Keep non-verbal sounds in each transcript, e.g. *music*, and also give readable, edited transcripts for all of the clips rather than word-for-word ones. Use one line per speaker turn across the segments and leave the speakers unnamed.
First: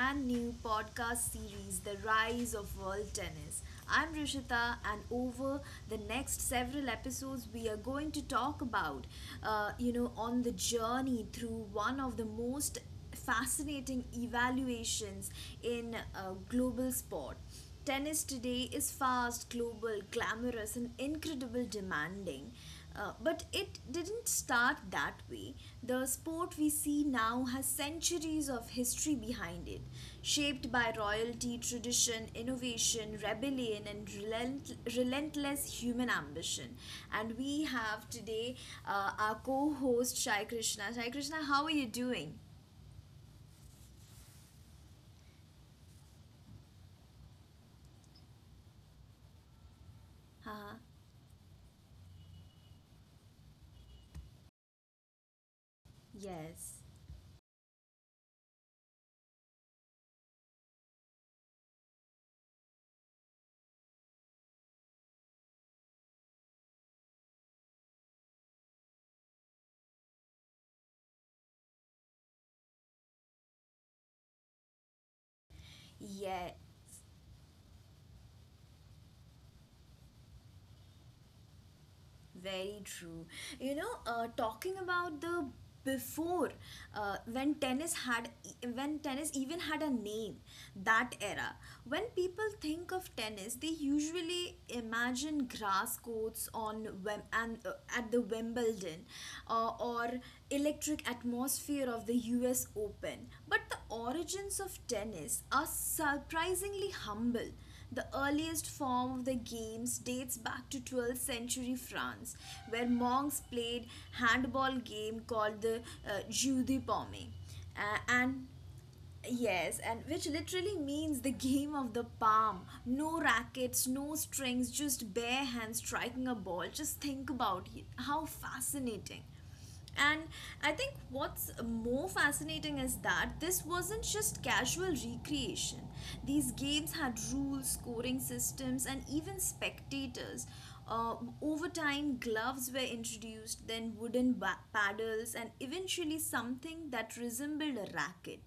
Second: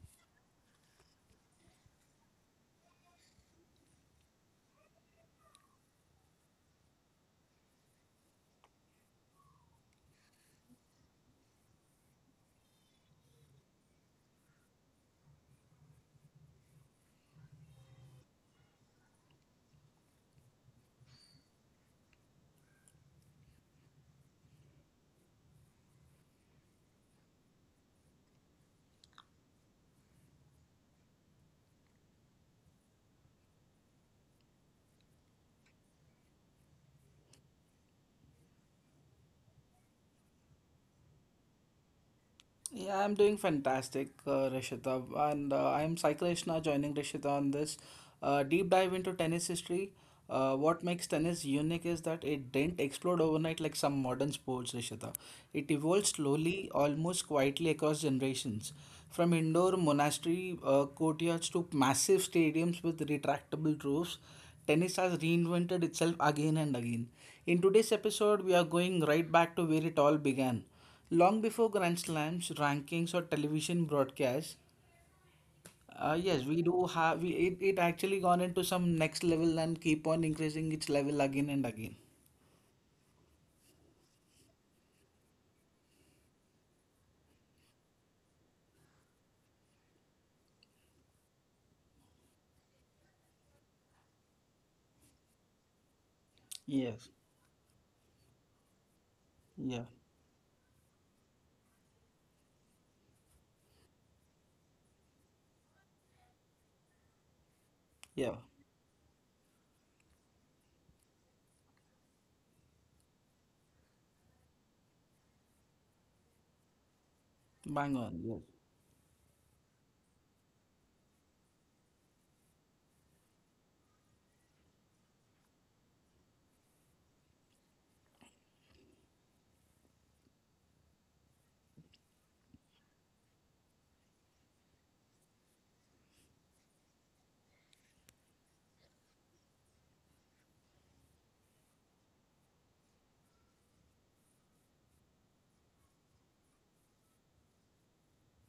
brand new podcast series, The Rise of World Tennis. I'm Rishita, and over the next several episodes, we are going to talk about, on the journey through one of the most fascinating evaluations in global sport. Tennis today is fast, global, glamorous, and incredibly demanding. But it didn't start that way. The sport we see now has centuries of history behind it, shaped by royalty, tradition, innovation, rebellion, and relentless human ambition. And we have today our co host Shai Krishna. Shai Krishna, how are you doing?
Yeah, I'm doing fantastic, Rishita, and I'm Sai Krishna joining Rishita on this deep dive into tennis history.
Huh?
What makes tennis unique is that it didn't explode overnight like some modern sports, Rishita. It evolved slowly,
Yes.
almost quietly across generations, from indoor monastery courtyards to massive stadiums with retractable roofs. Tennis has reinvented itself again and again. In today's episode, we are going right back to where it all began long before grand slams rankings or television broadcasts. Yes,
Yeah,
we do have, it actually gone into some next level and keep on increasing its level again and again.
very true. You know, talking about the before uh, when tennis had when tennis even had a name, that era when people think of tennis, they usually imagine grass courts on
Yes.
Wem- and at the Wimbledon,
Yeah.
or electric atmosphere of the US Open. But the origins of tennis are surprisingly humble. The
Yeah.
earliest form of the games dates back to 12th century France, where monks played handball game called the jeu de paume.
Bang on,
And
yes.
Yes, and which literally means the game of the palm. No rackets, no strings, just bare hands striking a ball. Just think about it. How fascinating. And I think what's more fascinating is that this wasn't just casual recreation. These games had rules, scoring systems, and even spectators. Uh, Over time, gloves were introduced, then paddles, and eventually something that resembled a racket.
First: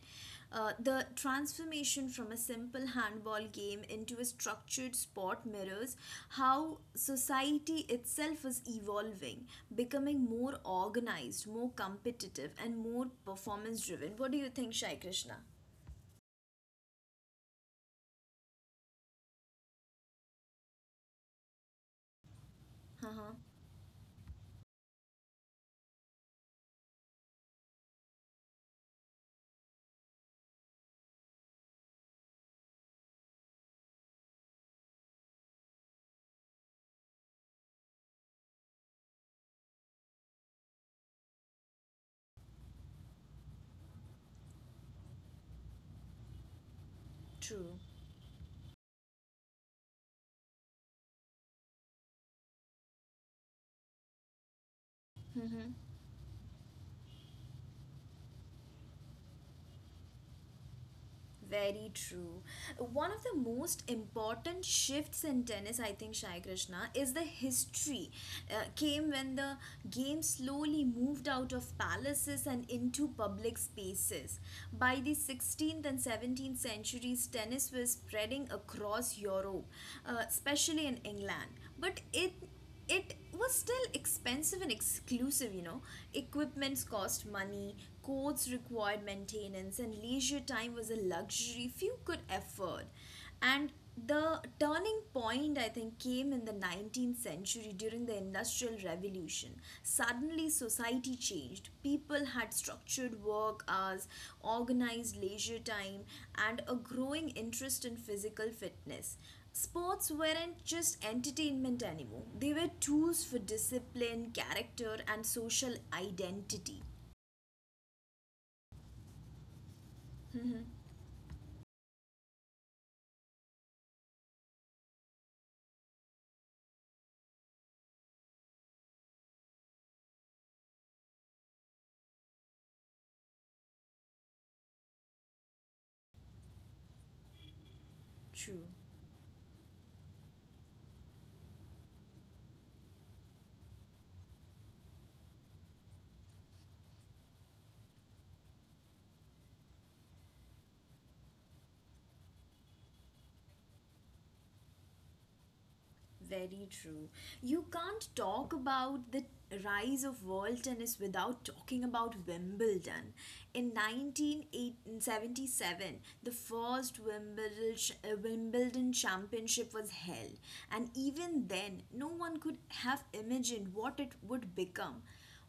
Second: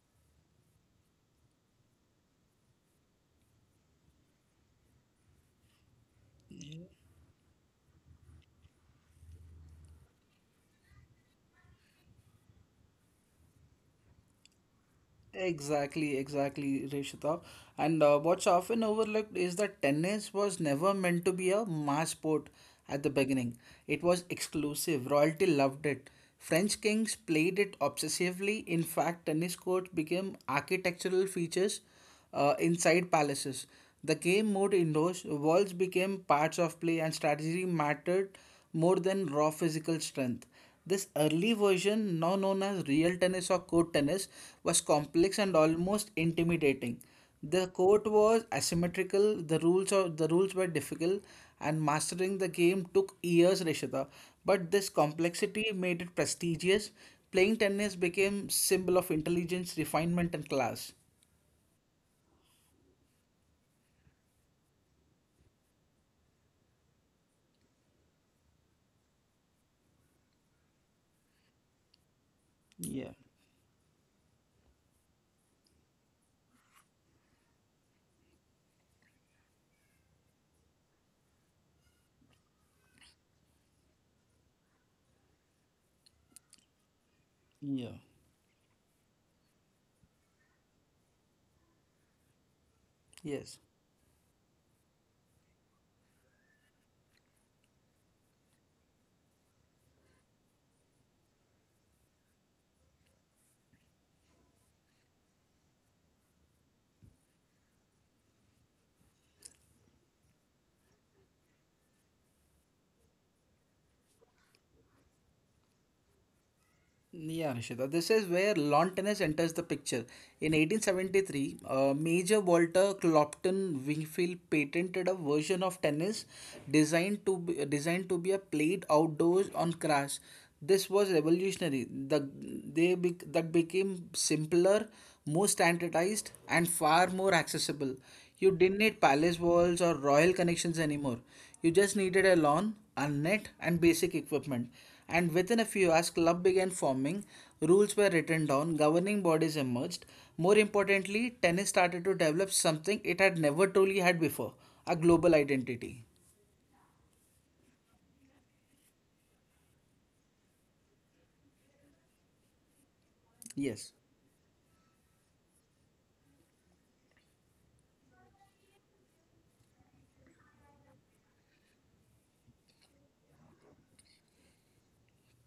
The transformation from a simple handball game into a structured sport mirrors how society itself is evolving, becoming more organized, more competitive, and more performance driven. What do you think, Shai Krishna?
Exactly, exactly, Rishita. And what's often overlooked is that tennis was never meant to be a mass sport at
Uh
the
huh.
beginning. It was exclusive. Royalty loved it. French kings played it obsessively. In fact, tennis courts became architectural features inside palaces. The game moved indoors, walls became parts of play, and strategy mattered more than raw physical strength. This early version, now known as real tennis or court tennis, was complex and almost intimidating. The
True.
court was asymmetrical, the rules were difficult, and mastering the game took years, Rishita. But this complexity made it prestigious. Playing tennis became symbol of intelligence, refinement, and class.
Very true. One of the most important shifts in tennis, I think, Shai Krishna, is the history. Came when the game slowly moved out of palaces and into
Yeah,
public spaces. By the 16th and 17th centuries, tennis was spreading across Europe, especially in England. But it was still expensive and exclusive, you know. Equipments cost money,
yeah,
coats required maintenance, and leisure time was a luxury few could afford.
yes.
And the turning point, I think, came in the 19th century during the Industrial Revolution. Suddenly, society changed. People had structured work hours, organized leisure time, and a growing interest in physical fitness. Sports weren't just entertainment anymore, they were tools for discipline, character, and social identity.
Yeah, Rishita. This is where lawn tennis enters the picture. In 1873, Major Walter Clopton Wingfield patented a version of tennis designed to be a played outdoors on grass. This was revolutionary. The they bec that became simpler, more standardized, and far more accessible. You
True,
didn't need palace walls or royal connections anymore. You just needed a lawn, a net, and basic equipment. And within a few hours, club began forming, rules were written down, governing bodies emerged. More importantly, tennis started to develop something it had never truly had before, a global identity.
very true. You can't talk about the rise of world tennis without talking about Wimbledon. In
Yes.
1977, the first Wimbledon championship was held, and even then, no one could have imagined what it would become.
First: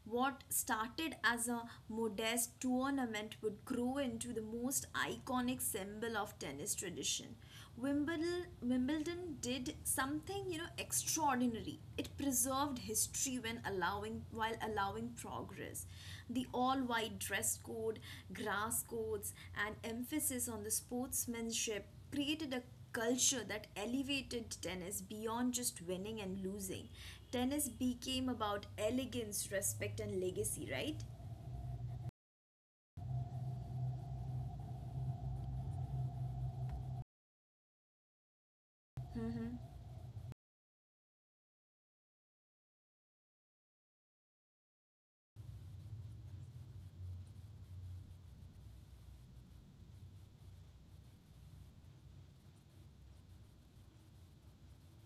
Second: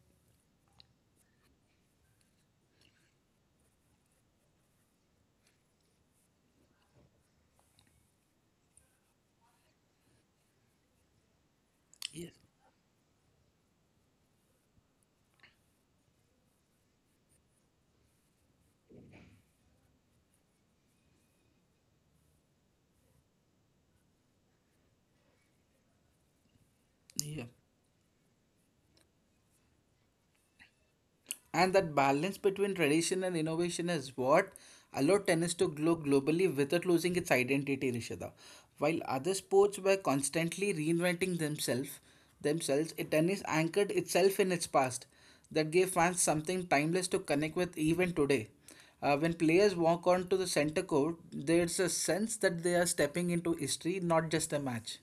What started as a modest tournament would grow into the most iconic symbol of tennis tradition. Wimbledon did something, you know, extraordinary. It
Yes.
preserved history when allowing while allowing progress. The all-white dress code, grass codes, and emphasis on the sportsmanship created a culture that elevated tennis beyond just winning and losing.
Yeah.
Tennis became about elegance, respect, and legacy, right?
And that balance between tradition and innovation is what allowed tennis to grow globally without losing its identity, Rishada. While other sports were constantly reinventing themselves, themselves, it tennis anchored itself in its past. That gave fans something timeless to connect with even today. When players walk onto the center court, there's a sense that they are stepping into history, not just a match.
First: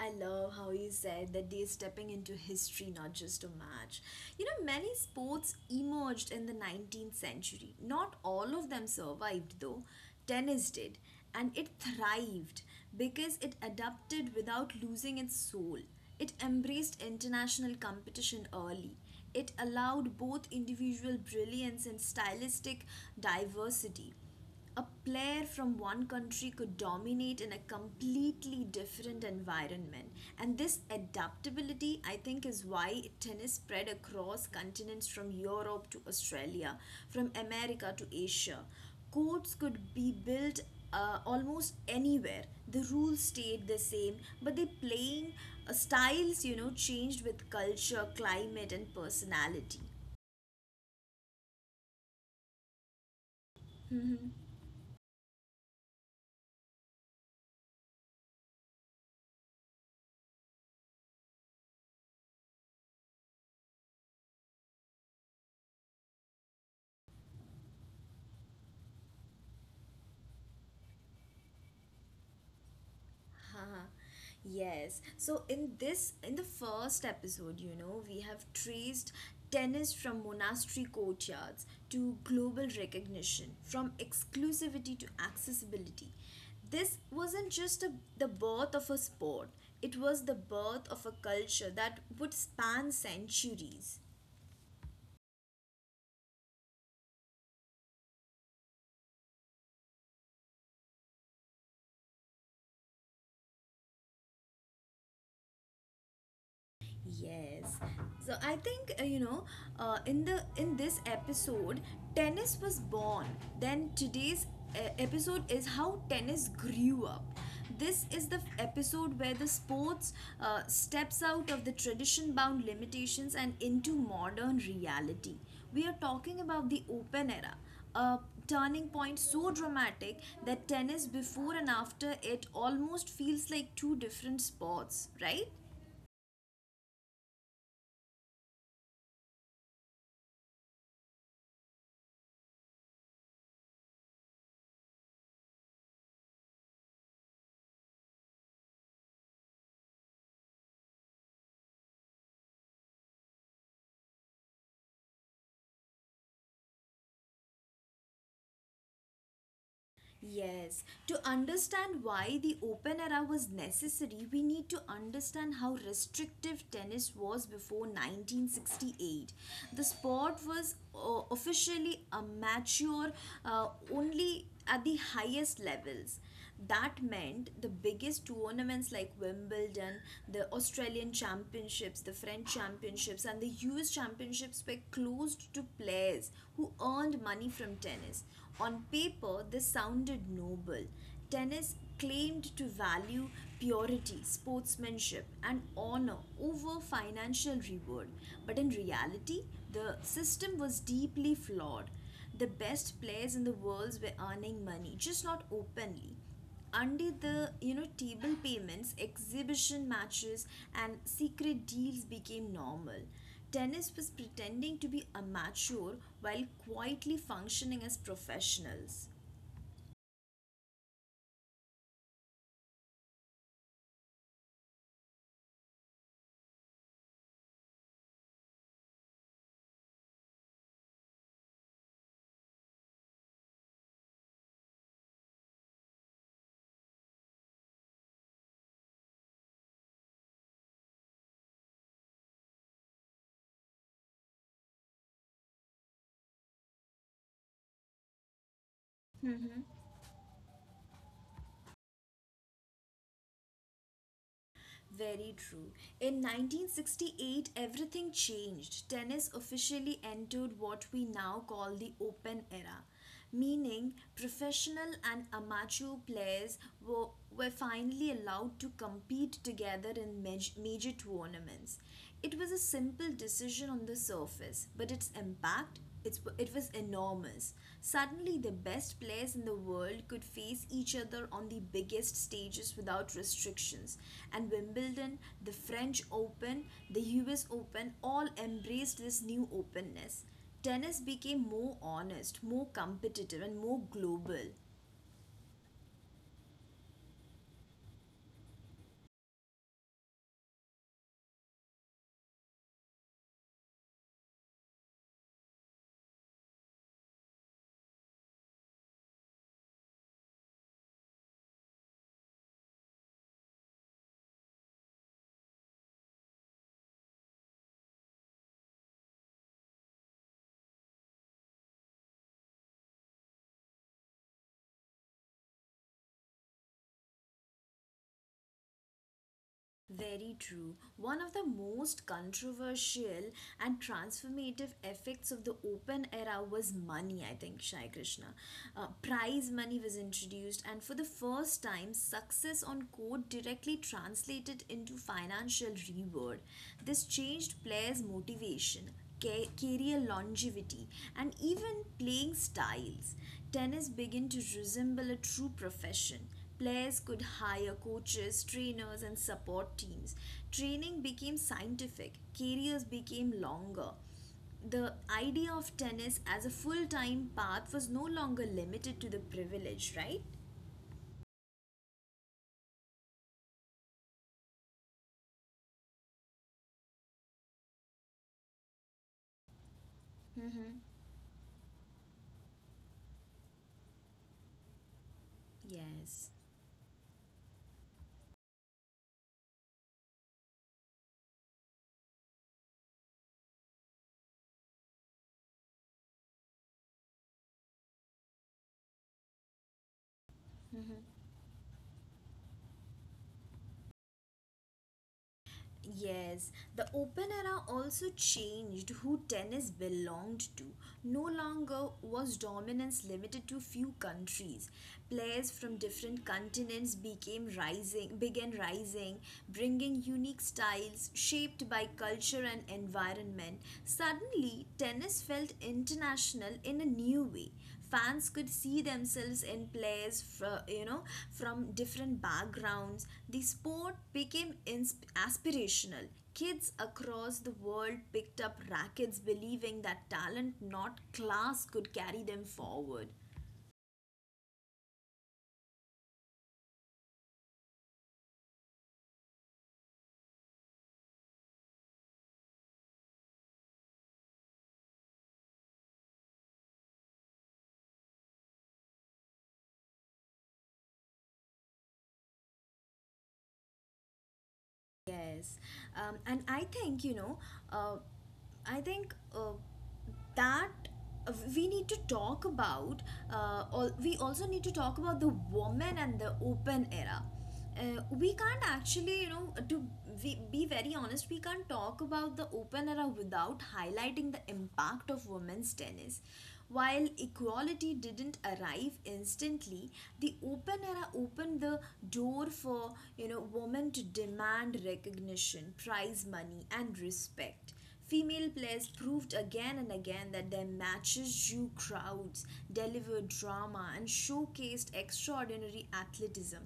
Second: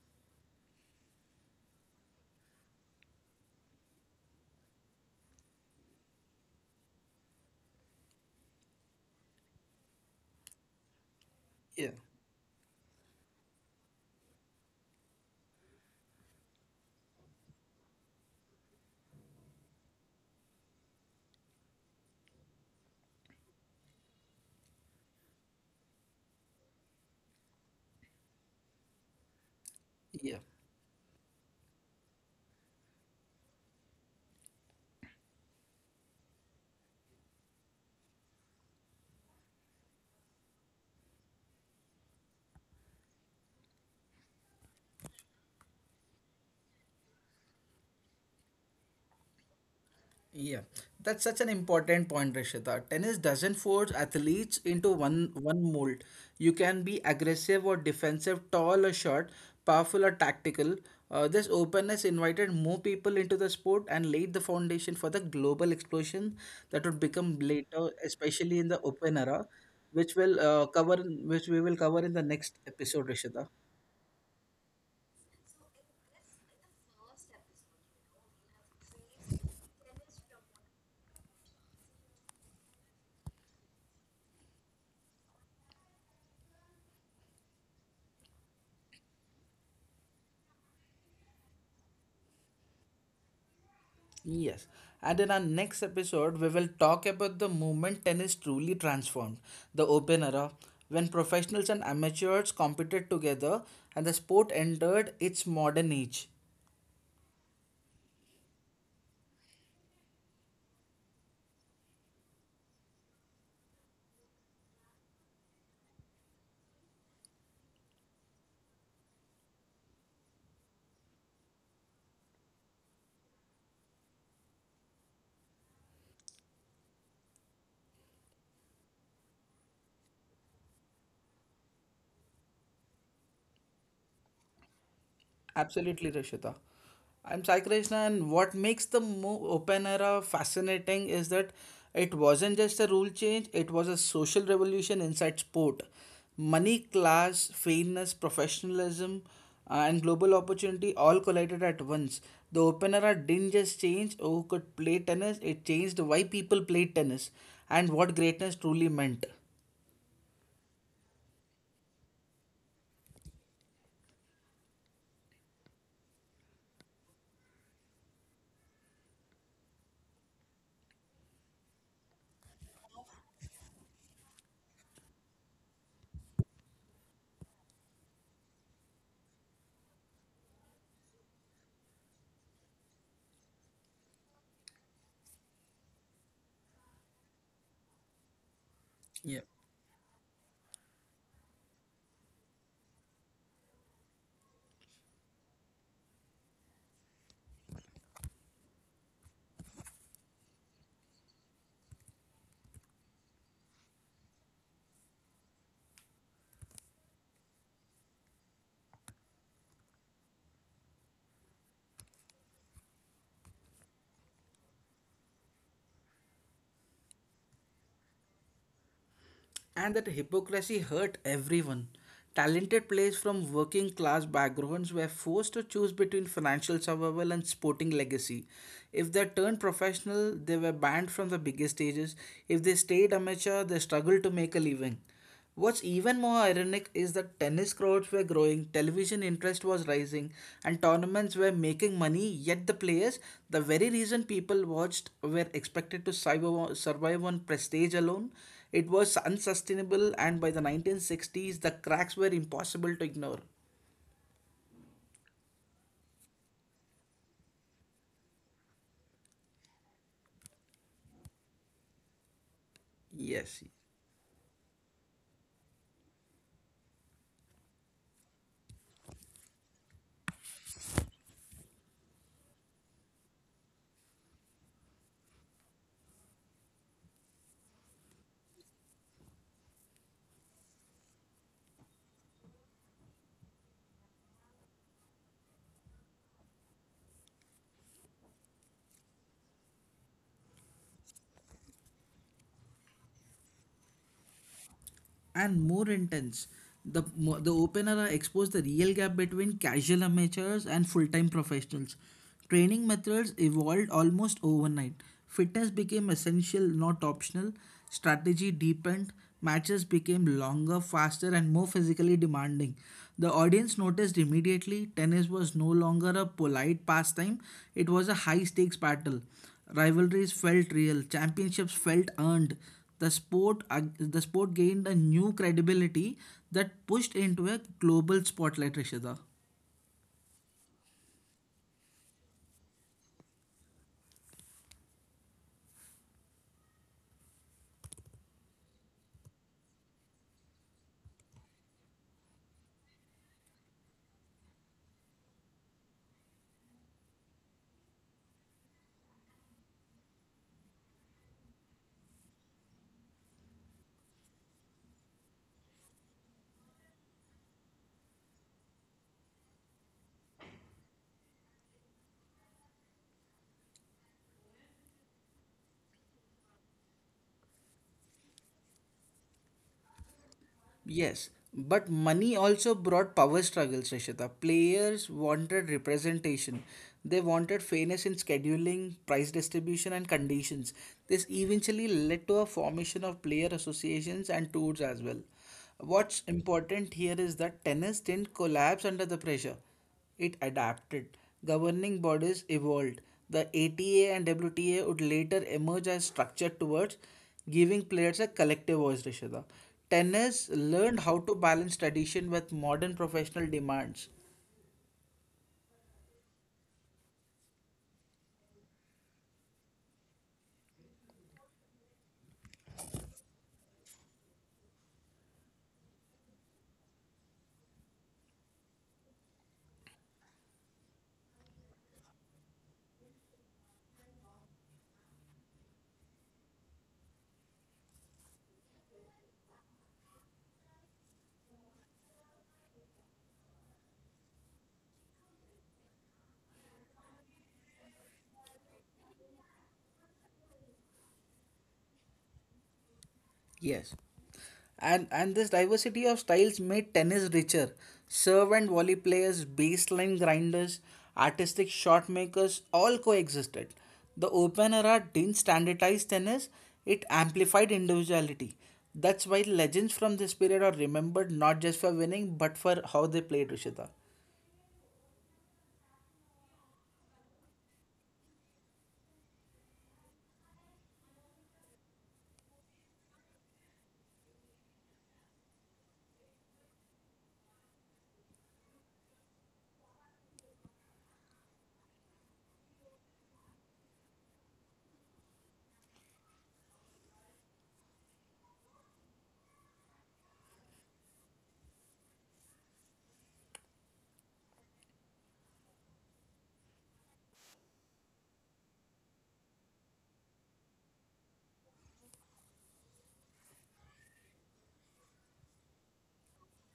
I love how he said that they are stepping into history, not just a match. You know, many sports emerged in the 19th century. Not all of them survived, though. Tennis did, and it
Yeah,
thrived because it adapted without losing its soul. It embraced international competition early. It allowed both individual brilliance and stylistic diversity. A player from one country could dominate in a completely different environment.
yeah.
And this adaptability, I think, is why tennis spread across continents, from Europe to Australia, from America to Asia. Courts could be built almost anywhere. The rules stayed the same, but the playing styles, you know, changed with culture, climate, and personality.
Yeah, that's such an important point, Rishita. Tennis doesn't force
Mhm.
athletes into one mold. You can be aggressive or defensive, tall or short, powerful or tactical. This openness invited more people into the sport and laid the foundation for the global explosion that would become later, especially in the open era, which will uh, cover, which we will cover in the next episode, Rishita.
Haha, yes. So in the first episode, you know, we have traced tennis from monastery courtyards to global recognition, from exclusivity to accessibility. This wasn't the birth of a sport, it was the birth of a culture that would span centuries.
Yes, and in our next episode, we will talk about the moment tennis truly transformed, the open era, when professionals and amateurs competed together and the sport entered its modern age.
Yes. So I think in this episode, tennis was born. Then today's episode is how tennis grew up. This is the episode where the sports steps out of the tradition bound limitations and into modern reality. We are talking about the open era, a turning point so dramatic that tennis before and after it almost feels like two different sports, right?
Absolutely, Rishita. I'm Sai Krishna, and what makes the open era fascinating is that it wasn't just a rule change, it was a social revolution inside sport. Money, class, fairness, professionalism, and global opportunity all collided at once. The open era didn't just change who could play tennis, it changed why people played tennis and what greatness truly meant.
Yes, to understand why the open era was necessary, we need to understand how restrictive tennis was before 1968. The sport was officially amateur uh, only at the highest levels. That meant the biggest tournaments like Wimbledon, the Australian Championships, the French Championships, and the US Championships were closed to players who earned money from tennis. On paper, this sounded noble. Tennis claimed to value purity, sportsmanship, and honor over financial reward. But in reality, the system was deeply flawed. The best players in the world were earning money, just not openly. Under the, you know, table payments, exhibition matches and secret deals became normal. Tennis was pretending to be amateur while quietly functioning as professionals.
And that hypocrisy hurt everyone. Talented players from working class backgrounds were forced to choose between financial survival and sporting legacy. If they turned professional, they were banned from the biggest stages. If they stayed amateur, they struggled to make a living. What's even more ironic is that tennis crowds were growing, television interest was rising, and tournaments were making money, yet the players, the very reason people watched, were expected to survive on prestige alone. It was unsustainable, and by the 1960s, the cracks were impossible to ignore.
Very true. In 1968, everything changed. Tennis officially entered what we now call the open era,
Yes.
meaning professional and amateur players were, were finally allowed to compete together in major tournaments. It was a simple decision on the surface, but it was enormous. Suddenly, the best players in the world could face each other on the biggest stages without restrictions. And Wimbledon, the French Open, the US Open all embraced this new openness. Tennis became more honest, more competitive, and more global.
And more intense. The opener exposed the real gap between casual amateurs and full time professionals. Training methods evolved almost overnight. Fitness became essential, not optional. Strategy deepened. Matches became longer, faster, and more physically demanding. The audience noticed immediately tennis was no longer a polite pastime, it was a high stakes battle. Rivalries felt real, championships felt earned. The sport gained a new credibility that pushed into a global spotlight, Rishita.
Very true. One of the most controversial and transformative effects of the open era was money, I think, Shai Krishna. Prize money was introduced, and for the first time, success on court directly translated into financial reward. This changed players' motivation, career longevity, and even playing styles. Tennis began to resemble a true profession. Players could hire coaches, trainers, and support teams. Training became scientific, careers became longer. The idea of tennis as a full time path was no longer limited to the privileged, right?
Yes, but money also brought power struggles, Rishita. Players wanted representation. They wanted fairness in scheduling, price distribution, and conditions. This eventually led to a formation of player associations and tours as well. What's
Yes.
important here is that tennis didn't collapse under the pressure. It adapted. Governing bodies evolved. The ATA and WTA would later emerge as structured towards giving players a collective voice, Rishada. Tennis learned how to balance tradition with modern professional demands.
Yes, the open era also changed who tennis belonged to. No longer was dominance limited to few countries. Players from different continents began rising, bringing unique styles shaped by culture and environment. Suddenly, tennis felt international in a new way. Fans could see themselves in players from different backgrounds. The sport became aspirational. Kids across the world picked up rackets believing that talent, not class, could carry them forward.
Yes. And this diversity of styles made tennis richer. Serve and volley players, baseline grinders, artistic shot makers all coexisted. The open era didn't standardize tennis, it amplified individuality. That's why legends from this period are remembered not just for winning but for how they played, Rishita.
Yes, and I think, you know, uh, I think that we need to talk about, we also need to talk about the woman and the open era. We can't actually, you know, to we be very honest, we can't talk about the open era without highlighting the impact of women's tennis. While equality didn't arrive instantly, the open era opened the door for, you know, women to demand recognition, prize money, and respect. Female players proved again and again that their matches drew crowds, delivered drama, and showcased extraordinary athleticism.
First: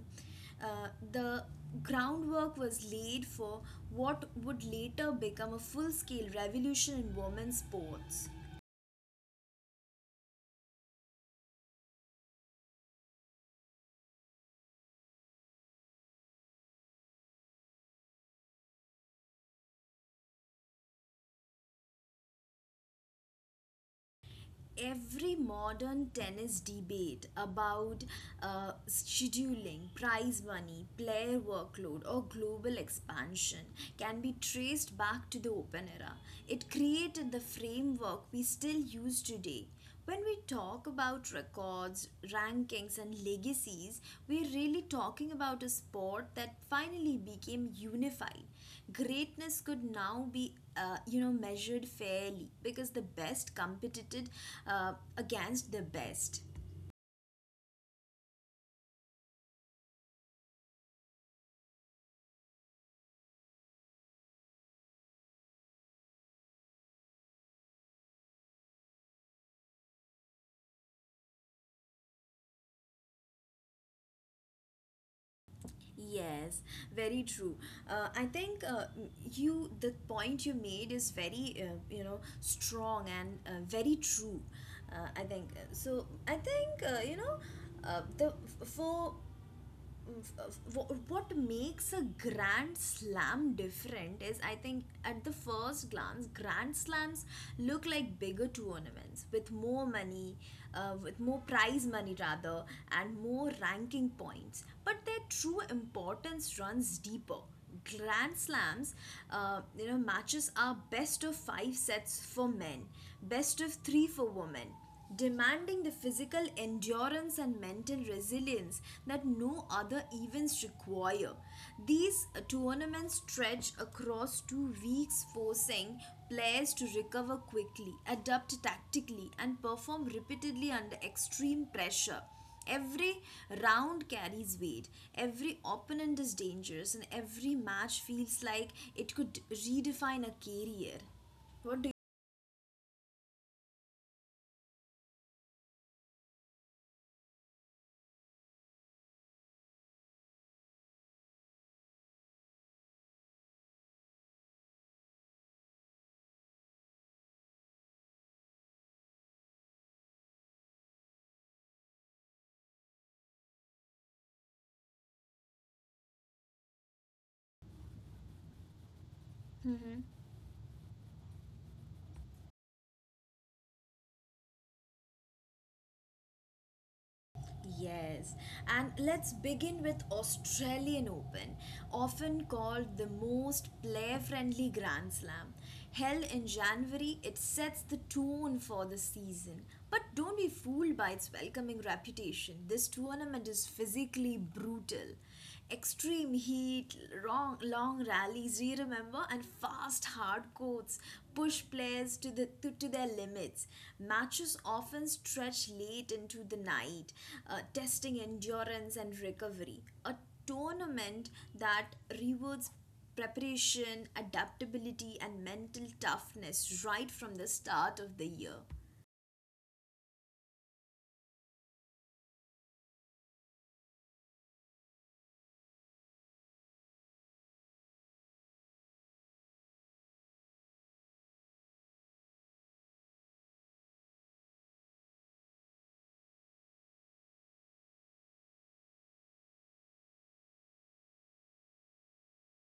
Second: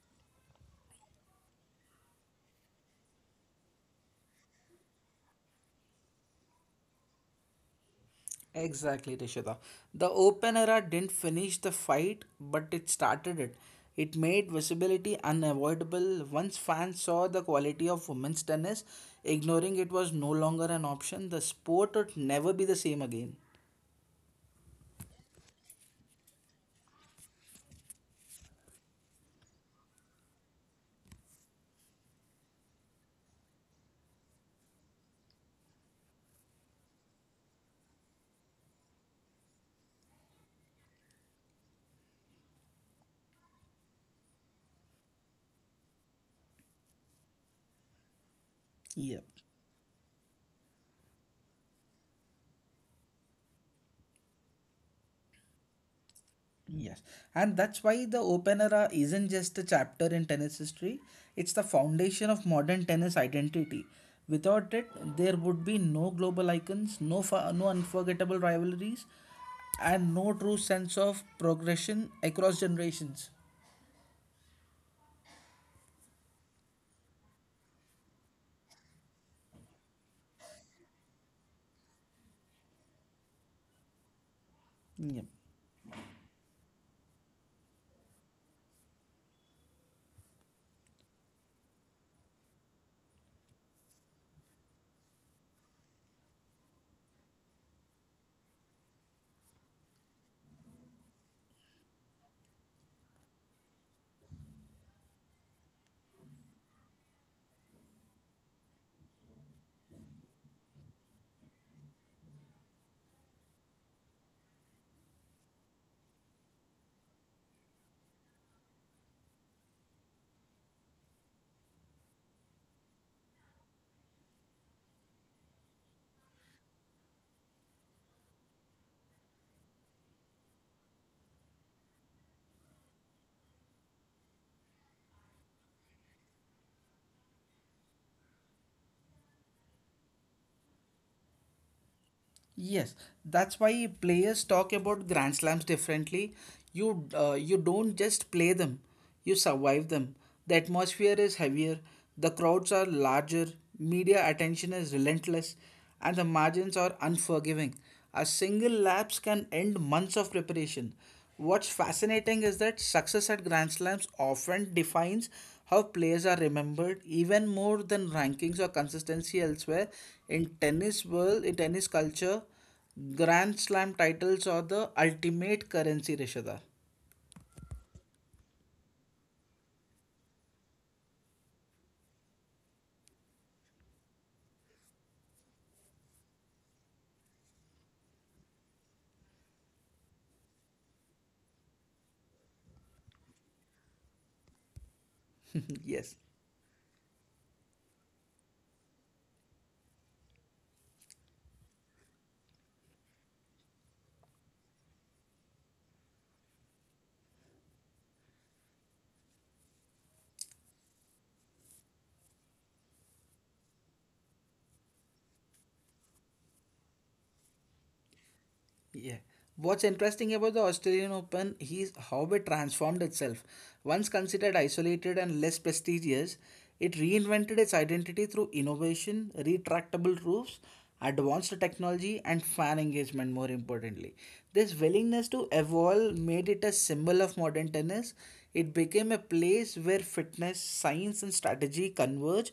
The groundwork was laid for what would later become a full scale revolution in women's sports.
Exactly, Rishita. The open era didn't finish the fight, but it started it. It made visibility unavoidable once fans saw the quality of women's tennis. Ignoring it was no longer an option. The sport would never be the same again.
Every modern tennis debate about scheduling, prize money, player workload, or global expansion can be traced back to the open era. It created the framework we still use today. When we talk about records, rankings, and legacies, we're really talking about a sport that finally became unified.
Yep.
Greatness could now be, you know, measured fairly because the best competed against the best.
Yes, and that's why the open era isn't just a chapter in tennis history, it's the foundation of modern tennis identity. Without it, there would be no global icons, no unforgettable rivalries, and no true sense of progression across generations.
Yes, very true. I think you, the point you made is very, you know, strong and very true. Uh, I
Yep.
think so I think you know the for what makes a grand slam different is, I think, at the first glance, grand slams look like bigger tournaments with more money, with more prize money rather, and more ranking points, but their true importance runs deeper. Grand slams, you know, matches are best of 5 sets for men, best of 3 for women, demanding the physical endurance and mental resilience that no other events require. These tournaments stretch across 2 weeks, forcing players to recover quickly, adapt tactically, and perform repeatedly under extreme pressure. Every round carries weight, every opponent is dangerous, and every match feels like it could redefine a career. What do you?
Yes, that's why players talk about grand slams differently. You don't just play them, you survive them. The atmosphere is heavier, the crowds are larger, media attention is relentless, and the margins are unforgiving. A single lapse can end months of preparation. What's fascinating is that success at Grand Slams often defines how players are remembered even more than rankings or consistency elsewhere.
Mm-hmm.
In tennis culture, Grand Slam titles are the ultimate currency, Rishada.
Yes, and let's begin with Australian Open, often called the most player-friendly Grand Slam. Held in January, it sets the tone for the season. But don't be fooled by its welcoming reputation. This tournament is physically brutal,
*laughs* Yes.
extreme heat, long, long rallies, do you remember? And fast, hard courts push players to their limits. Matches often stretch late into the night, testing endurance and recovery. A tournament that rewards preparation, adaptability, and mental toughness right from the start of the year.
Yeah. What's interesting about the Australian Open is how it transformed itself. Once considered isolated and less prestigious, it reinvented its identity through innovation, retractable roofs, advanced technology, and fan engagement, more importantly. This willingness to evolve made it a symbol of modern tennis. It became a place where fitness, science, and strategy converge.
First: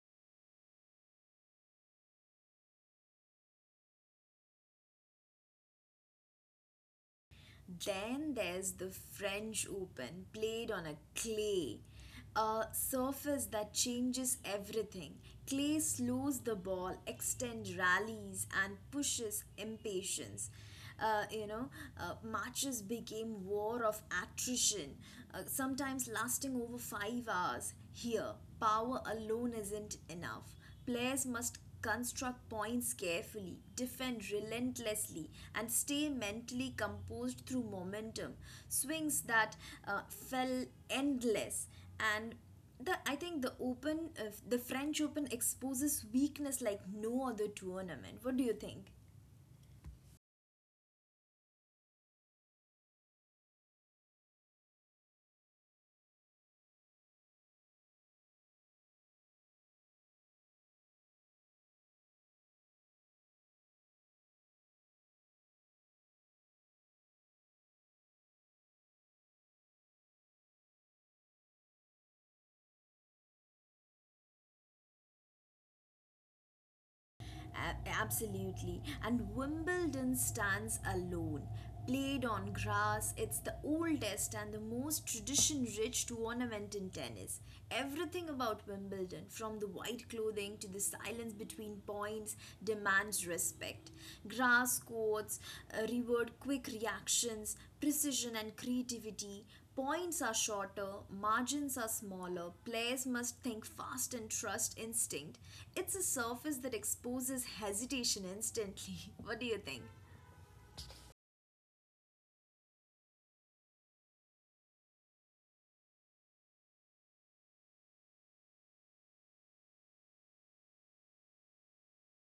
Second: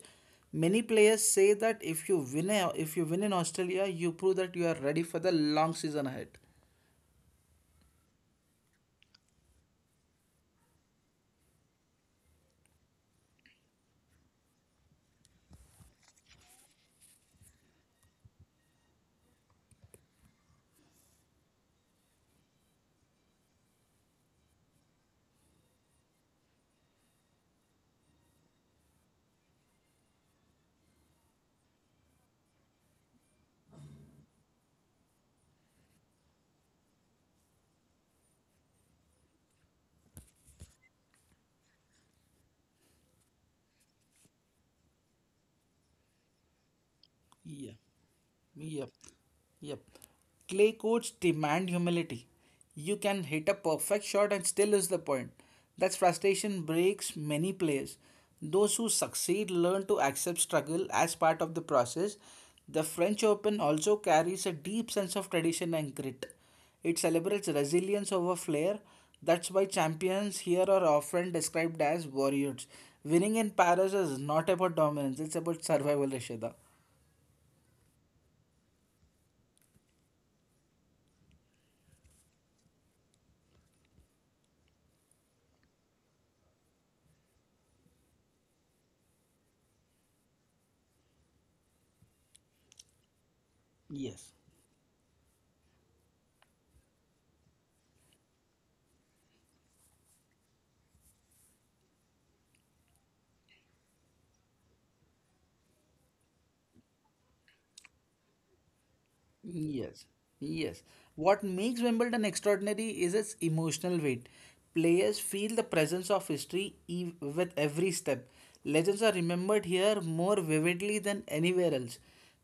Many players say that if you win in Australia, you prove that you are ready for the long season ahead.
Then there's the French Open, played on a clay, a surface that changes everything. Clay slows the ball, extends rallies, and pushes impatience. Uh, you know, matches became war of attrition, sometimes lasting over 5 hours. Here, power alone isn't enough. Players must construct points carefully, defend relentlessly, and stay mentally composed through momentum. Swings that fell endless and I think the open, the French Open exposes weakness like no other
Yep.
tournament. What do you
Yep.
think?
Yep. Clay courts demand humility. You can hit a perfect shot and still lose the point. That frustration breaks many players. Those who succeed learn to accept struggle as part of the process. The French Open also carries a deep sense of tradition and grit. It celebrates resilience over flair. That's why champions here are often described as warriors. Winning in Paris is not about dominance, it's about survival, Rishida.
Absolutely. And Wimbledon stands alone. Played on grass, it's the oldest and the most tradition rich tournament in tennis. Everything about Wimbledon, from the white clothing to the silence between points, demands respect.
Yes,
Grass courts reward quick reactions, precision, and creativity. Points are shorter, margins are smaller, players must think fast and trust instinct. It's a surface that exposes hesitation instantly. *laughs* What do you think?
yes, yes. What makes Wimbledon extraordinary is its emotional weight. Players feel the presence of history with every step. Legends are remembered here more vividly than anywhere else.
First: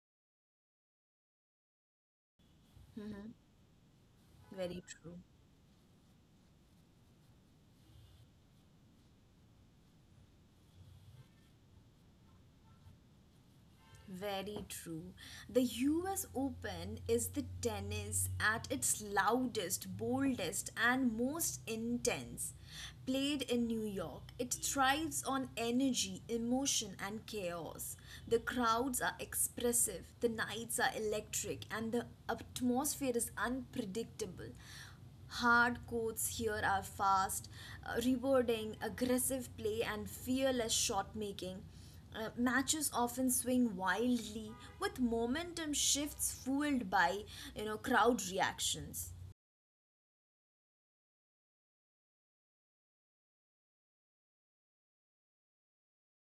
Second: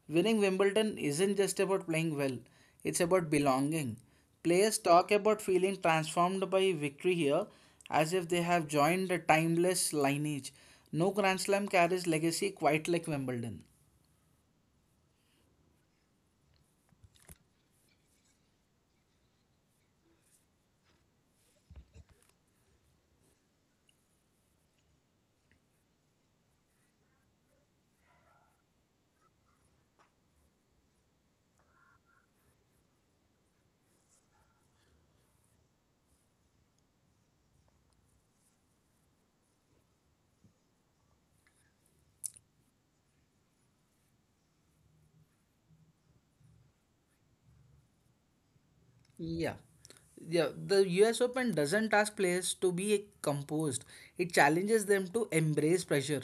Winning Wimbledon isn't just about playing well, it's about belonging. Players
Very
talk
true.
about feeling transformed by victory here as if they have joined a timeless lineage. No Grand Slam carries legacy quite like Wimbledon.
Very true. The US Open is the tennis at its loudest, boldest, and most intense. Played in New York, it thrives on energy, emotion, and chaos. The crowds are expressive, the nights are electric, and the atmosphere is unpredictable. Hard courts here are fast, rewarding aggressive play and fearless shot making. Matches often swing wildly with momentum shifts fueled by crowd reactions.
Yeah. Yeah, the US Open doesn't ask players to be composed. It challenges them to embrace pressure.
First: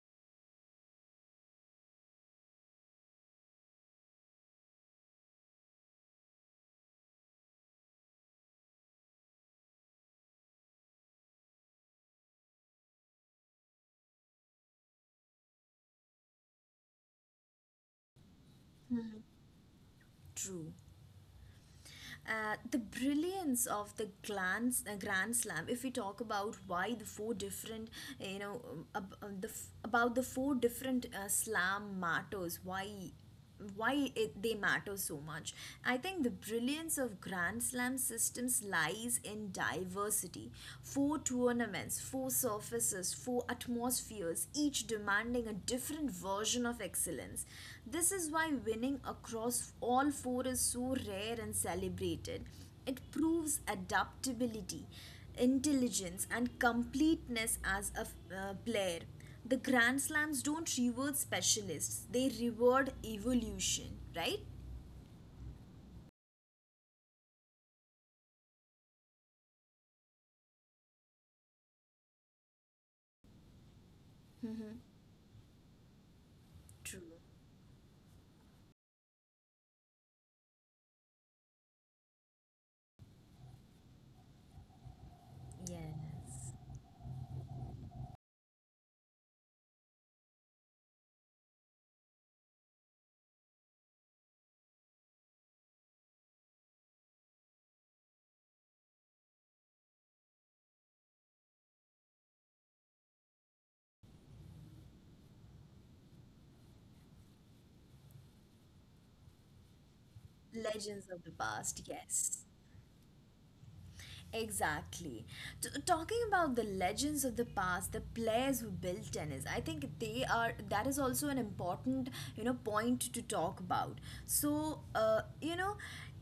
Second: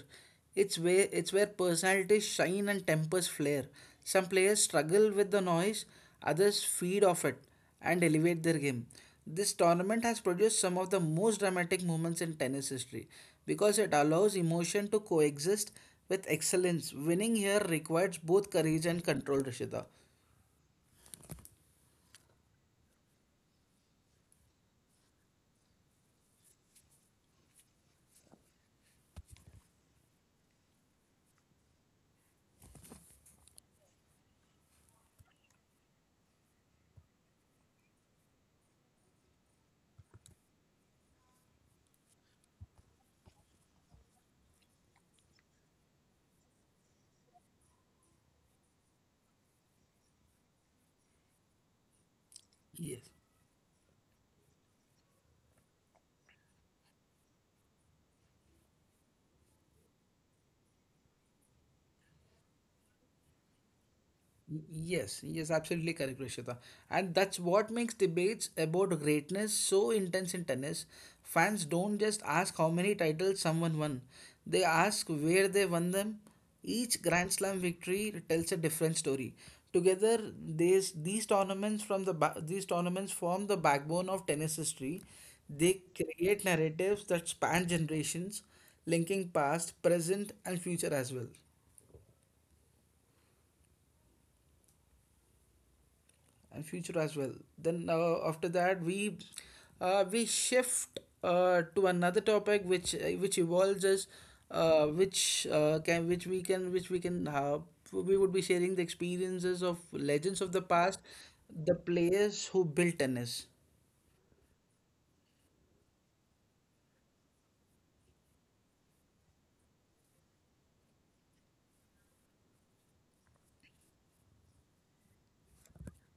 It's where personalities shine and tempers flare. Some players struggle with the noise, others feed off it and elevate their game. This tournament has produced some of the most dramatic moments in tennis history because it allows emotion to coexist with excellence. Winning here requires both courage and control, Rishita.
True. The brilliance of the grand slam, if we talk about why the four different about the four different slam matters, why they matter so much. I think the brilliance of grand slam systems lies in diversity. Four tournaments, four surfaces, four atmospheres, each demanding a different version of excellence. This is why winning across all four is so rare and celebrated. It
Yes.
proves adaptability, intelligence, and completeness as a player. The Grand Slams don't reward specialists, they reward evolution, right?
Yes, yes, absolutely correct, Rishita. And that's what makes debates about greatness so intense in tennis. Fans don't just ask how many titles someone won, they ask where they won them. Each
True.
Grand Slam victory tells a different story. Together, these tournaments form the backbone of tennis history. They create
Yes.
narratives that span generations, linking past, present, and future as well. and future as well. Then after that we shift to another topic which evolves as which can which we can which we can we would be sharing the experiences of legends of the past,
Legends of the
the
past, yes.
players who built tennis.
Exactly. T- talking about the legends of the past, the players who built tennis, I think they are that is also an important point to talk about. So uh, you know,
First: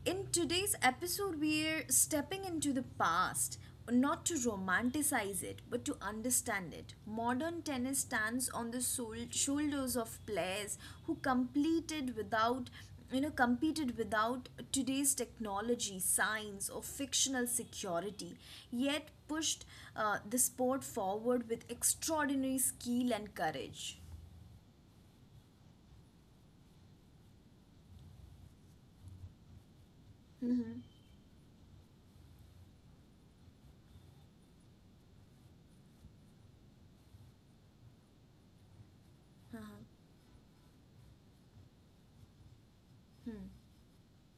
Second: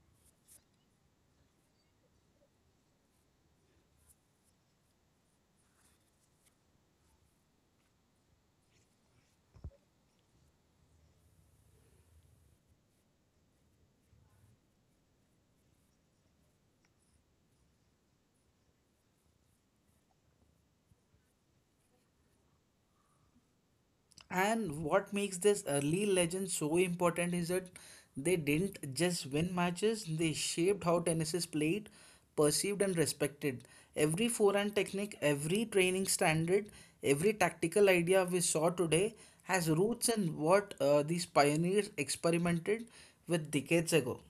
in today's episode, we're stepping into the past. Not to romanticize it, but to understand it. Modern tennis stands on the shoulders of players who completed without competed without today's technology, science, or fictional security, yet pushed the sport forward with extraordinary skill and courage.
And what makes this early legend so important is that they didn't just win matches, they shaped how tennis is played, perceived, and respected. Every forehand technique, every training standard, every tactical idea we saw today has roots in what these pioneers experimented with decades ago.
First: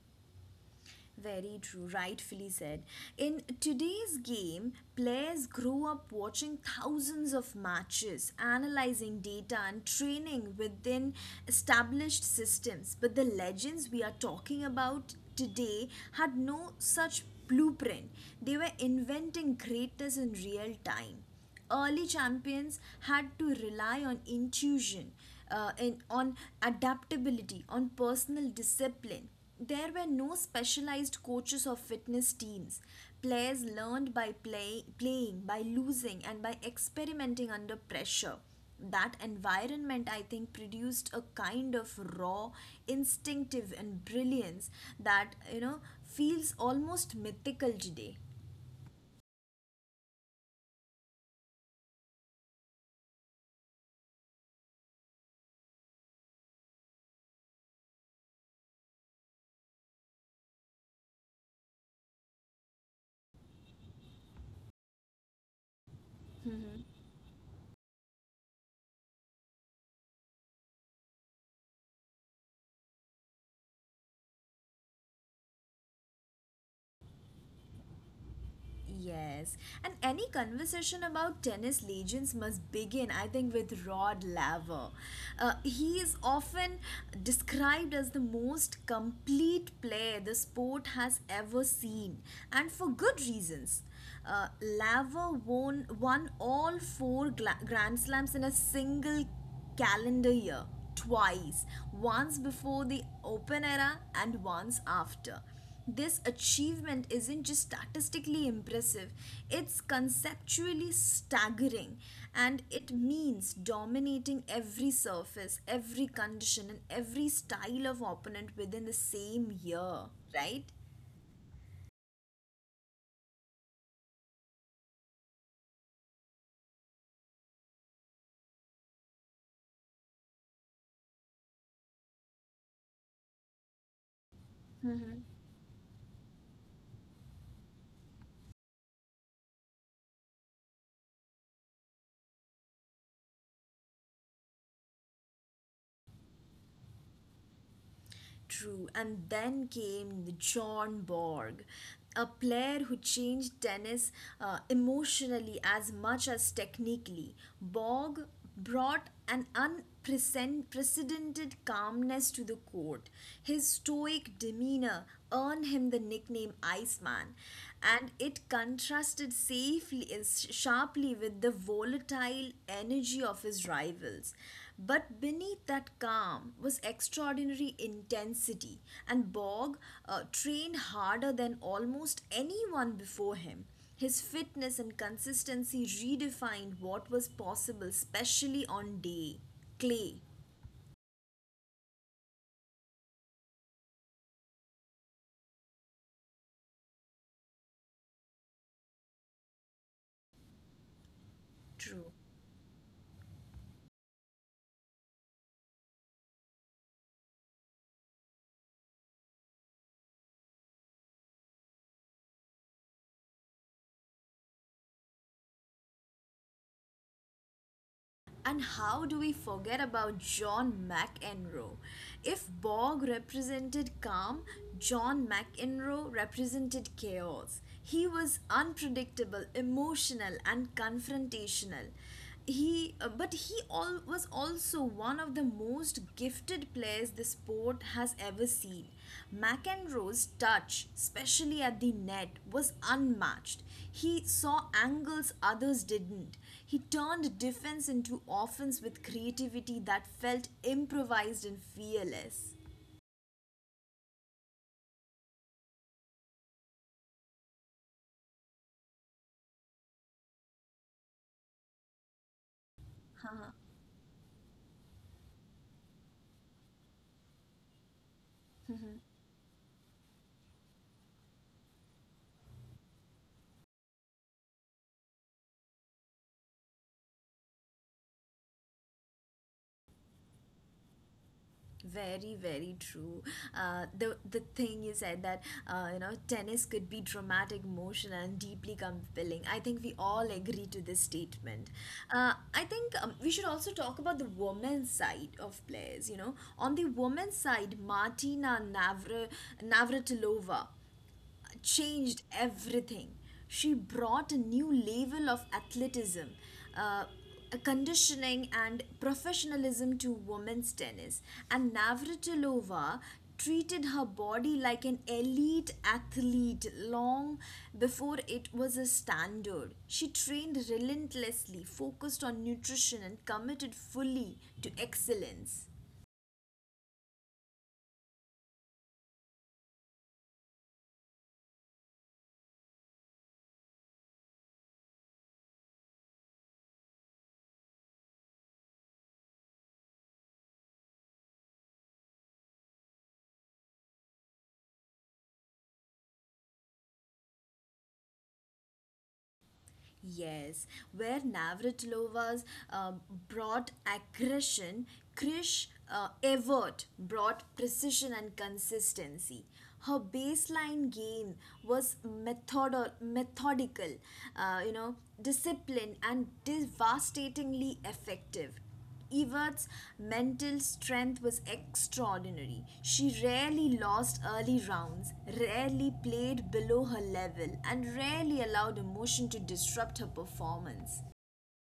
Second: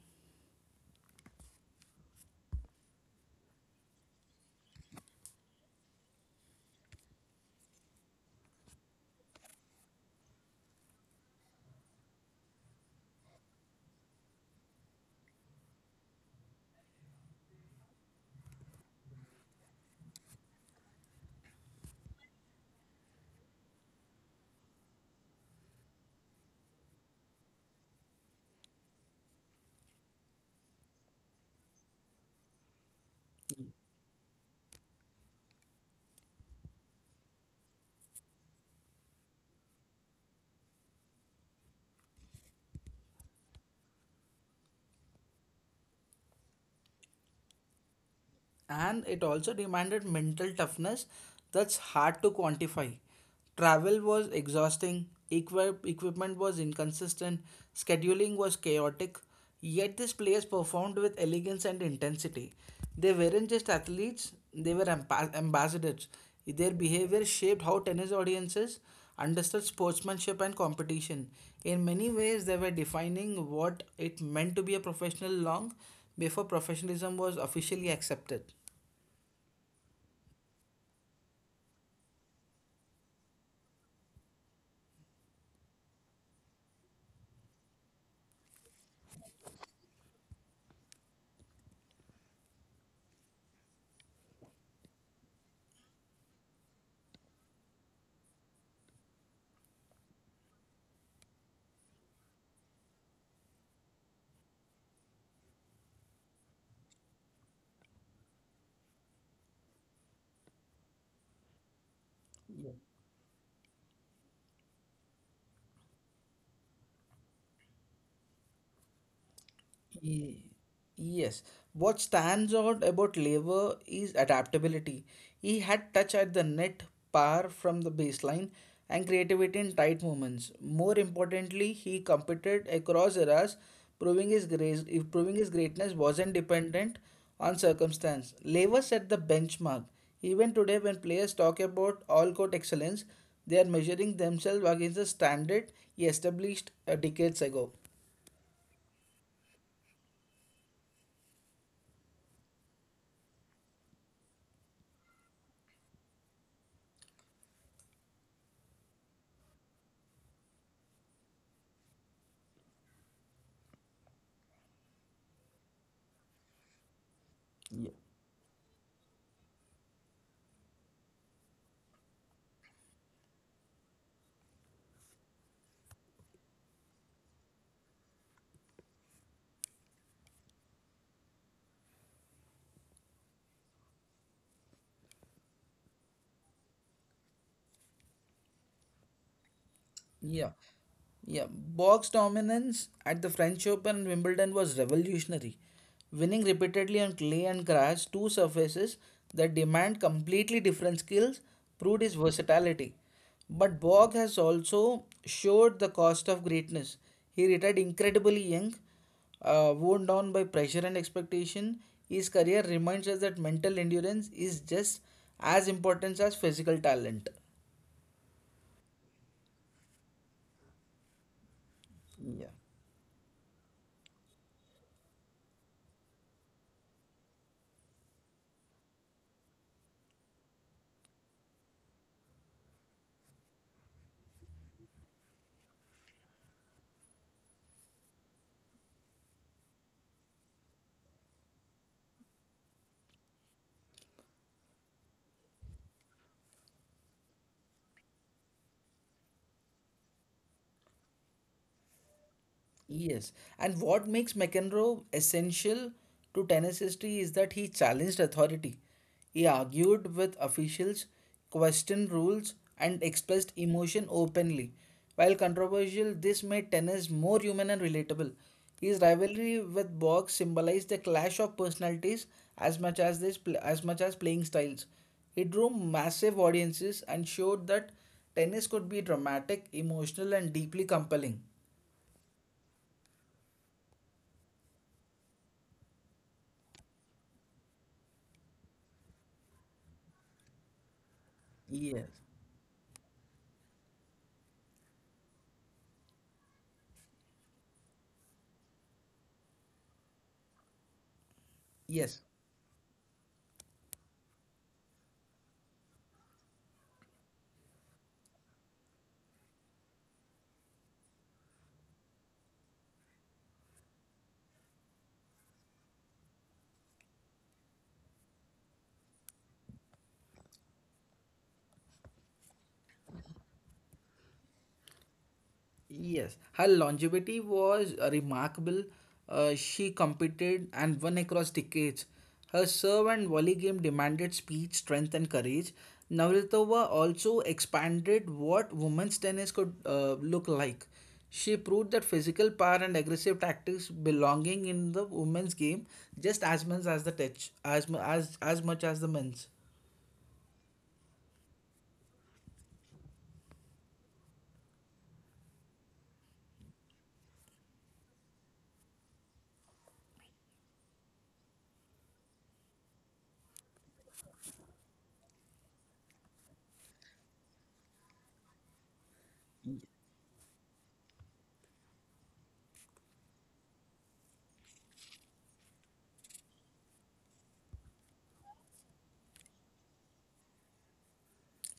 Very true, rightfully said. In today's game, players grow up watching thousands of matches, analyzing data, and training within established systems. But the legends we are talking about today had no such blueprint, they were inventing greatness in real time. Early champions had to rely on intuition and on adaptability, on personal discipline. There were no specialized coaches or fitness teams. Players learned by playing, by losing, and by experimenting under pressure. That environment, I think, produced a kind of raw, instinctive and brilliance that feels almost mythical today.
And it also demanded mental toughness that's hard to quantify. Travel was exhausting, equipment was inconsistent, scheduling was chaotic, yet these players performed with elegance and intensity. They weren't just athletes, they were ambassadors. Their behavior shaped how tennis audiences understood sportsmanship and competition. In many ways, they were defining what it meant to be a professional long before professionalism was officially accepted.
Yes, and any conversation about tennis legends must begin, I think, with Rod Laver. He is often described as the most complete player the sport has ever seen, and for good reasons. Laver won all four Grand Slams in a single calendar year twice, once before the open era and once after. This achievement isn't just statistically impressive, it's conceptually staggering, and
Yes.
it means dominating every surface, every condition, and every style of opponent within the same year,
Ye-
right?
Yes, what stands out about Lever is adaptability. He had touch at the net par from the baseline and creativity in tight moments. More importantly, he competed across eras, proving his grace, proving his greatness wasn't dependent on circumstance. Lever set the benchmark. Even today, when players talk about all-court excellence, they are measuring themselves against the standard he established decades ago.
True. And then came John Borg, a player who changed tennis emotionally as much as technically. Borg brought an unprecedented calmness to the court. His stoic demeanor earned him the nickname Iceman, and it contrasted safely sharply with the volatile energy of his rivals. But beneath that calm was extraordinary intensity, and Borg trained harder than almost anyone before him. His fitness and consistency redefined what was possible, especially on day clay.
Yeah. Yeah, box dominance at the French Open and Wimbledon was revolutionary, winning repeatedly on clay and grass, two surfaces that demand completely different skills, proved his
True.
versatility. But Borg has also showed the cost of greatness. He retired incredibly young, worn down by pressure and expectation. His career reminds us that mental endurance is just as important as physical talent.
And how do we forget about John McEnroe?
Yeah.
If Borg represented calm, John McEnroe represented chaos. He was unpredictable, emotional, and confrontational. But he was also one of the most gifted players the sport has ever seen. McEnroe's touch, especially at the net, was unmatched. He saw angles others didn't. He turned defense into offense with creativity that felt improvised and fearless.
Yes, and what makes McEnroe essential to tennis history is that he challenged authority. He argued with officials, questioned rules, and expressed
*laughs*
emotion openly. While controversial, this made tennis more human and relatable. His rivalry with Box symbolized the clash of personalities as much as playing styles. It drew massive audiences and showed that tennis could be dramatic, emotional, and deeply compelling.
Very true. The thing you said that tennis could be dramatic, emotional, and deeply compelling, I think we all agree to this statement.
Yes.
I think we should also talk about the women's side of players. You know on the women's side, Navratilova
Yes,
changed everything. She brought a new level of athleticism, uh, conditioning, and professionalism to women's tennis. And Navratilova treated her body like an elite athlete long before it was a standard. She trained relentlessly, focused on nutrition, and committed fully to excellence.
yes. Her longevity was remarkable. She competed and won across decades. Her serve and volley game demanded speed, strength, and courage. Navratilova also expanded what women's tennis could look like. She proved that physical power and aggressive tactics belonging in the women's game just as much as the touch, as much as the men's.
Yes, where Navratilova's uh, brought aggression, Krish Evert brought precision and consistency. Her baseline game was methodical, uh, you know, disciplined and devastatingly effective. Evert's mental strength was extraordinary. She rarely lost early rounds, rarely played below her level, and rarely allowed emotion to disrupt her performance.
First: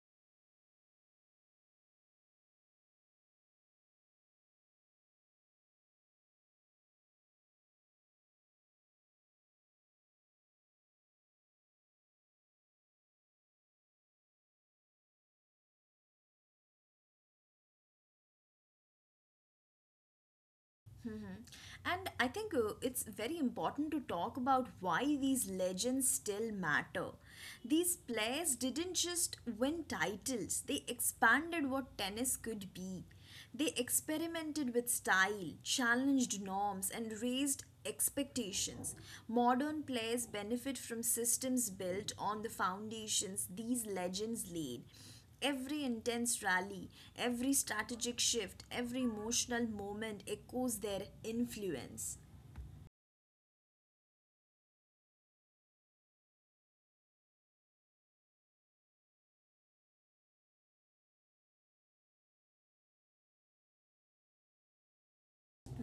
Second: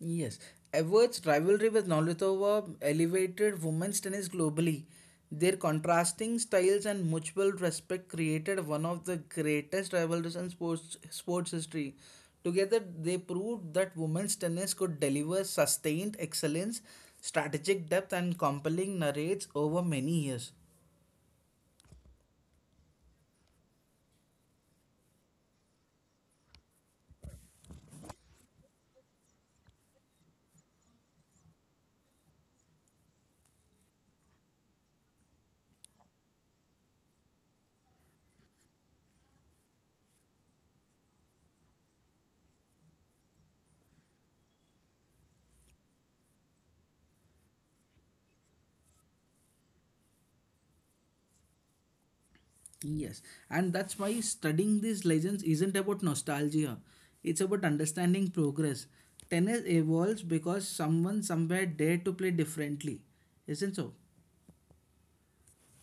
Yes, Edwards' rivalry with Nolitova elevated women's tennis globally. Their contrasting styles and mutual respect created one of the greatest rivalries in sports history. Together, they proved that women's tennis could deliver sustained excellence, strategic depth, and compelling narrates over many years.
And I think it's very important to talk about why these legends still matter. These players didn't just win titles, they expanded what tennis could be. They experimented with style, challenged norms, and raised expectations. Modern players benefit from systems built on the foundations these legends laid. Every intense rally, every strategic shift, every emotional moment echoes their influence.
Yes, and that's why studying these legends isn't about nostalgia. It's about understanding progress. Tennis evolves because someone somewhere dared to play differently. Isn't so?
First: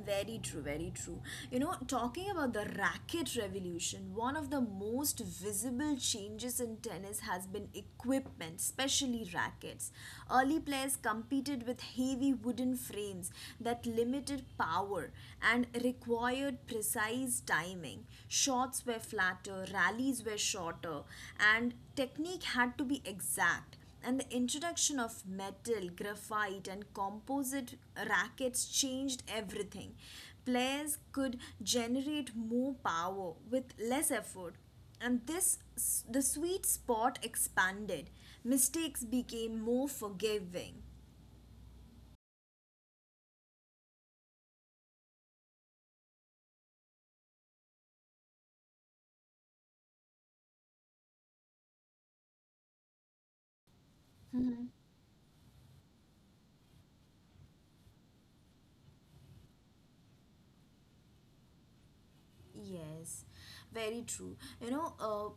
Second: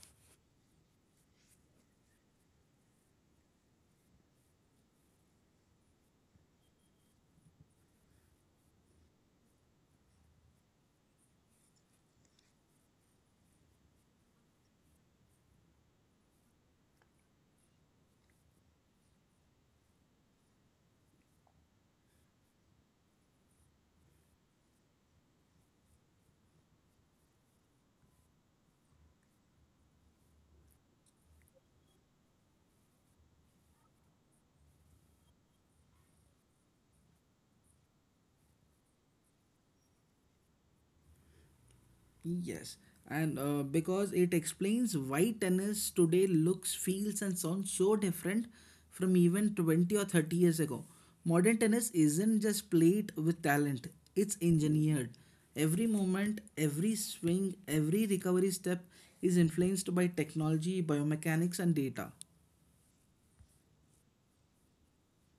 Very true, very true. You know, talking about the racket revolution, one of the most visible changes in tennis has been equipment, especially rackets. Early players competed with heavy wooden frames that limited power and required precise timing. Shots were flatter, rallies were shorter, and technique had to be exact. And the introduction of metal, graphite, and composite rackets changed everything. Players could generate more power with less effort, and this the sweet spot expanded. Mistakes became more forgiving.
Yes, and because it explains why tennis today looks, feels, and sounds so different from even 20 or 30 years ago. Modern tennis isn't just played with talent, it's engineered. Every moment, every swing, every recovery step is influenced by technology, biomechanics, and data.
Yes, very true. You know,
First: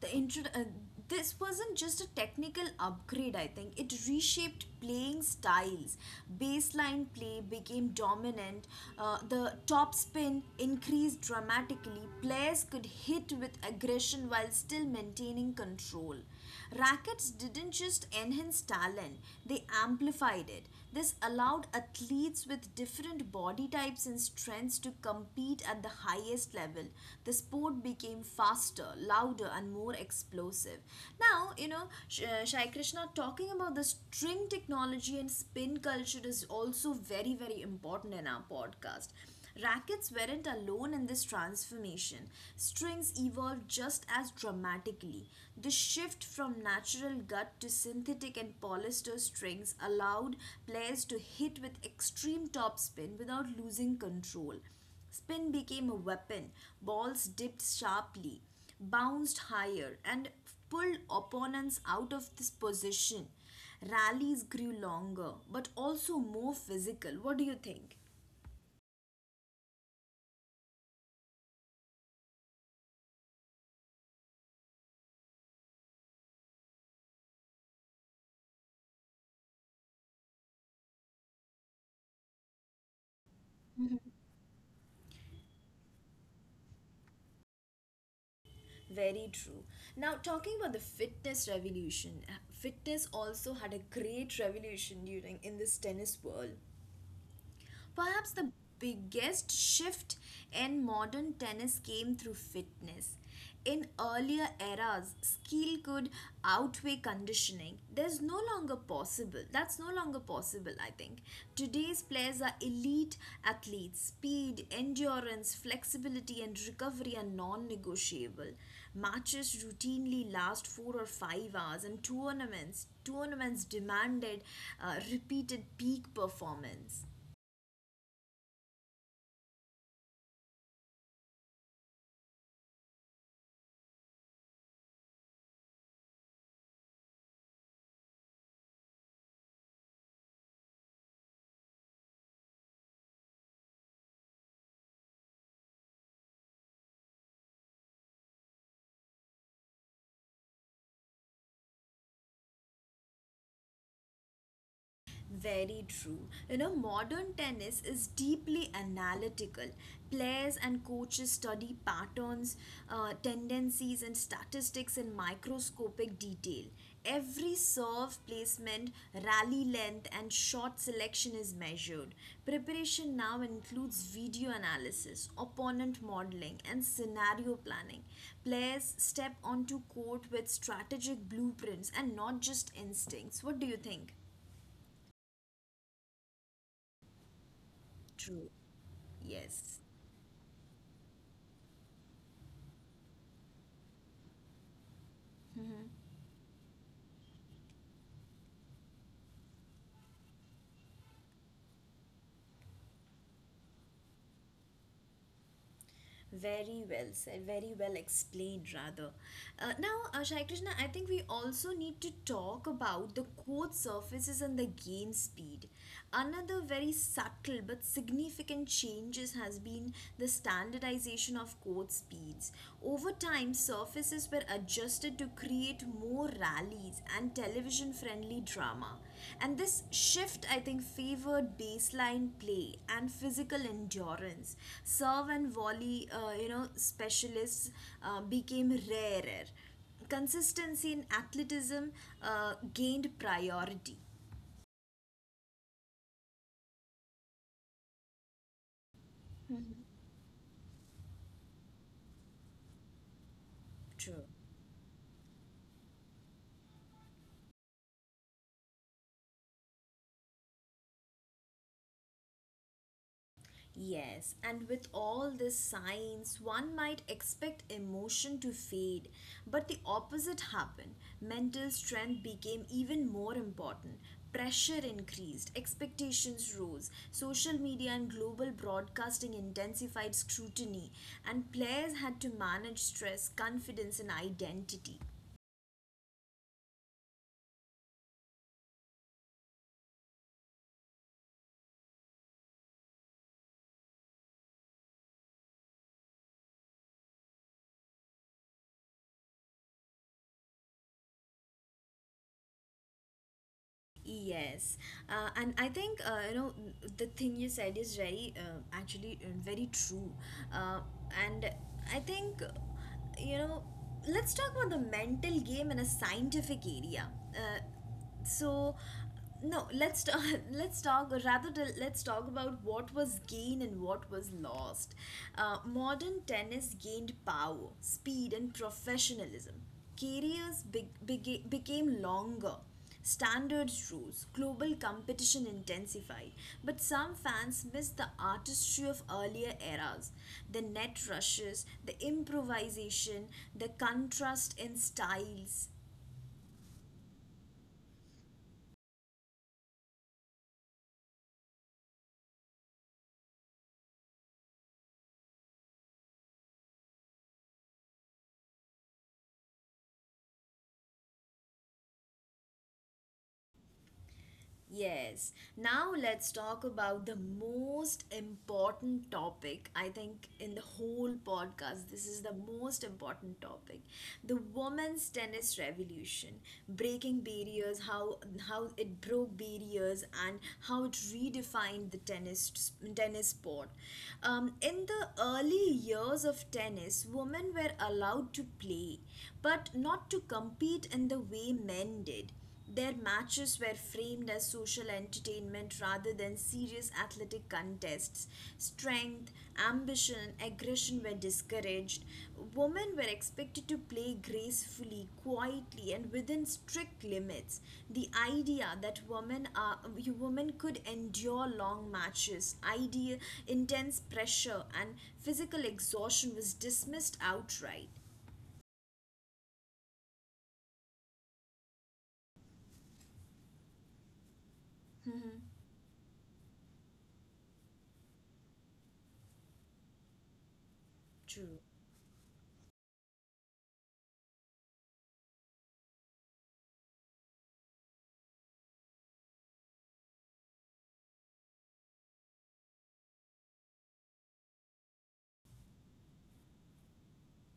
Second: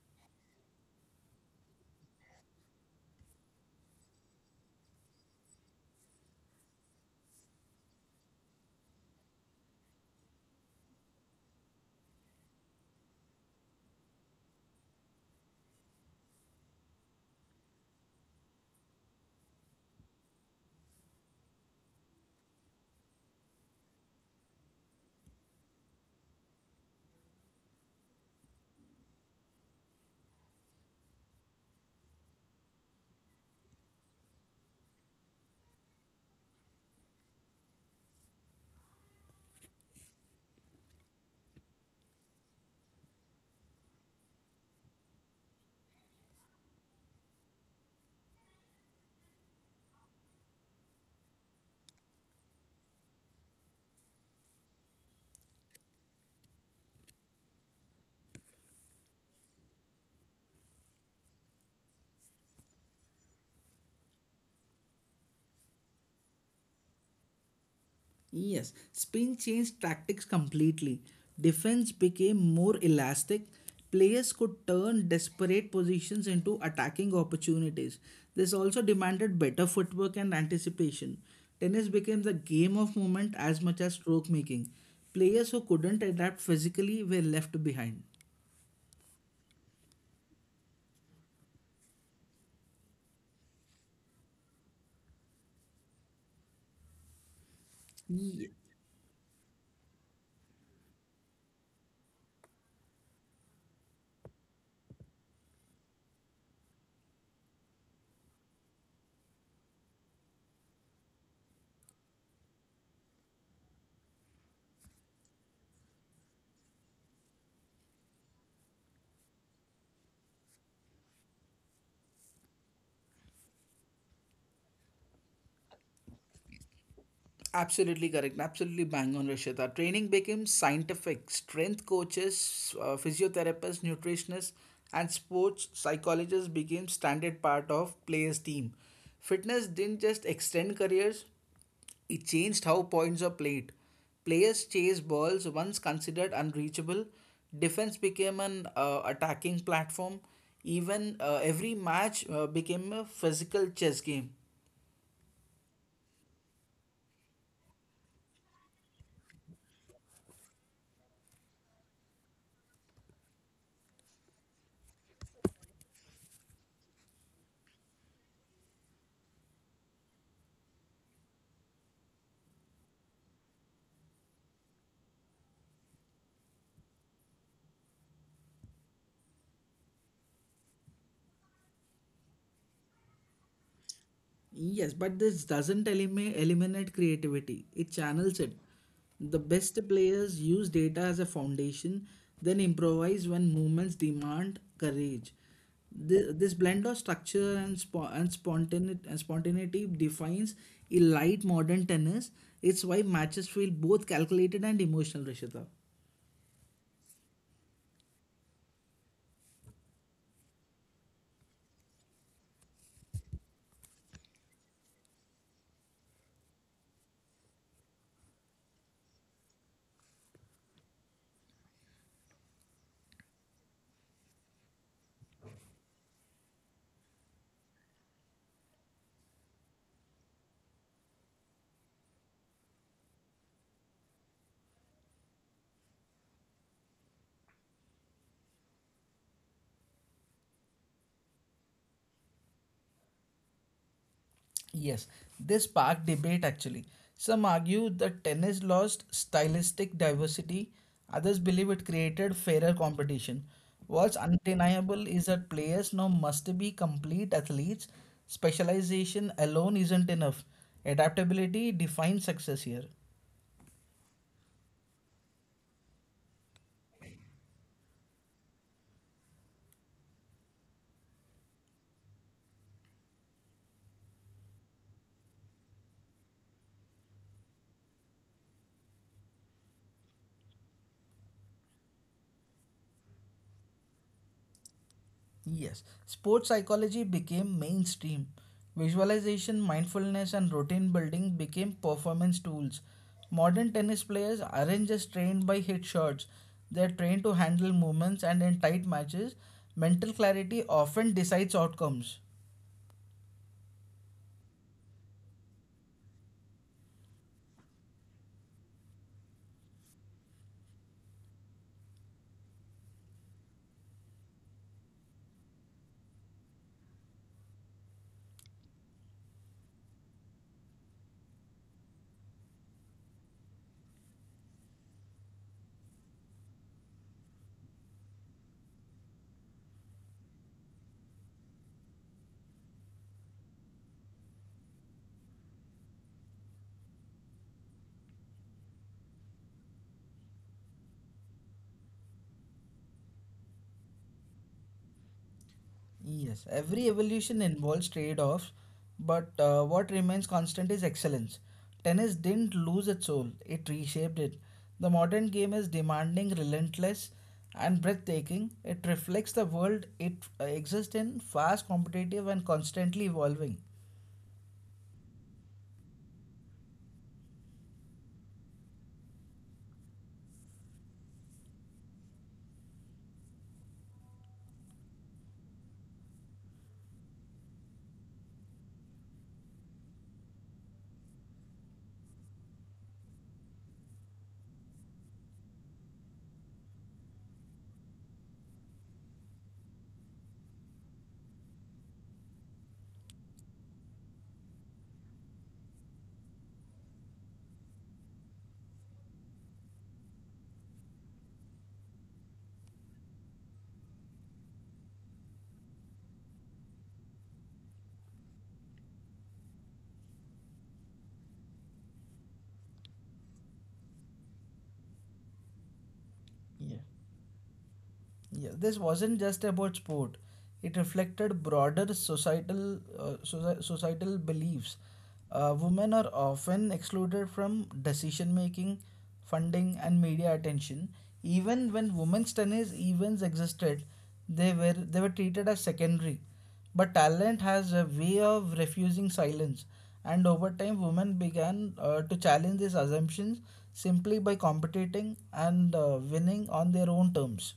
the intro. This wasn't just a technical upgrade. I think it reshaped playing styles. Baseline play became dominant. The topspin increased dramatically. Players could hit with aggression while still maintaining control. Rackets didn't just enhance talent, they amplified it. This allowed athletes with different body types and strengths to compete at the highest level. The sport became faster, louder, and more explosive. Now, you know, Shai Krishna, talking about the string technology and spin culture is also very, very important in our podcast. Rackets weren't alone in this transformation. Strings evolved just as dramatically. The shift from natural gut to synthetic and polyester strings allowed players to hit with extreme topspin without losing control. Spin became a weapon, balls dipped sharply, bounced higher, and pulled opponents out of this position. Rallies grew longer but also more physical. What do you think?
Yes, Spain changed tactics completely. Defense became more elastic. Players could turn desperate positions into attacking opportunities. This also demanded better footwork and anticipation. Tennis became the game of movement as much as stroke making. Players who couldn't adapt physically were left behind.
Very true. Now, talking about the fitness revolution, fitness also had a great revolution during in this tennis world. Perhaps the biggest shift in modern tennis came through fitness. In earlier eras, skill could outweigh conditioning. There's no longer possible. That's no longer possible, I think. Today's players are elite athletes. Speed, endurance, flexibility, and recovery are non negotiable. Matches routinely last 4 or 5 hours, and tournaments demanded repeated peak performance.
Absolutely correct. Absolutely bang on, Rishita. Training became scientific. Strength coaches, physiotherapists, nutritionists, and sports psychologists became standard part of players' team. Fitness didn't just extend careers; it changed how points are played. Players chase balls once considered unreachable. Defense became an attacking platform. Even every match became a physical chess game.
Very true. You know, modern tennis is deeply analytical. Players and coaches study patterns, tendencies, and statistics in microscopic detail. Every serve placement, rally length, and shot selection is measured. Preparation now includes video analysis, opponent modeling, and scenario planning. Players step onto court with strategic blueprints and not just instincts. What do you think?
Yes, but this doesn't eliminate creativity, it channels
True.
it. The
Yes,
best players use data as a foundation, then improvise when movements demand courage. This blend of structure and spontaneity defines elite modern tennis. It's why matches feel both calculated and emotional, Rishita.
very well said, very well explained, rather. Now, Shai Krishna, I think we also need to talk about the court surfaces and the game speed. Another very subtle but significant changes has been the standardization of court speeds. Over time, surfaces were adjusted to create more rallies and television friendly drama. And this shift, I think, favored baseline play and physical endurance. Serve and volley, specialists became rarer. Consistency in athleticism gained priority.
Yes, this sparked debate actually. Some argue that tennis lost stylistic diversity, others believe it created fairer competition. What's
True.
undeniable is that players now must be complete athletes. Specialization alone isn't enough. Adaptability defines success here.
Yes, and with all this science, one might expect emotion to fade, but the opposite happened. Mental strength became even more important. Pressure increased, expectations rose, social media and global broadcasting intensified scrutiny, and players had to manage stress, confidence, and identity.
Yes, sports psychology became mainstream. Visualization, mindfulness, and routine building became performance tools. Modern tennis players aren't just trained by hit shots, they're trained to handle movements, and in tight matches, mental clarity often decides outcomes.
Yes, and I think the thing you said is very actually very true. Uh, and I think you know let's talk about the mental game in a scientific area. Uh, so no *laughs* Let's talk, or let's talk about what was gained and what was lost. Uh, modern tennis gained power, speed, and professionalism. Careers became longer, standards rose, global competition intensified, but some fans missed the artistry of earlier eras, the net rushes, the improvisation, the contrast in styles.
Yes, every evolution involves trade-offs, but what remains constant is excellence. Tennis didn't lose its soul, it reshaped it. The modern game is demanding, relentless, and breathtaking. It reflects the world it exists in, fast, competitive, and constantly evolving.
Yes. Now let's talk about the most important topic, I think, in the whole podcast. This is the most important topic. The women's tennis revolution, breaking barriers, how it broke barriers and how it redefined the tennis sport. In the early years of tennis, women were allowed to play, but not to compete in the way men did. Their matches were framed as social entertainment rather than serious athletic contests. Strength, ambition, aggression were discouraged. Women were expected to play gracefully, quietly, and within strict limits. The idea that women could endure long matches, idea, intense pressure, and physical exhaustion was
Yeah.
dismissed outright.
Yeah, this wasn't just about sport. It reflected broader societal beliefs. Women are often excluded from decision making, funding, and media attention.
True.
Even when women's tennis events existed, they were treated as secondary. But talent has a way of refusing silence, and over time, women began to challenge these assumptions simply by competing and winning on their own terms.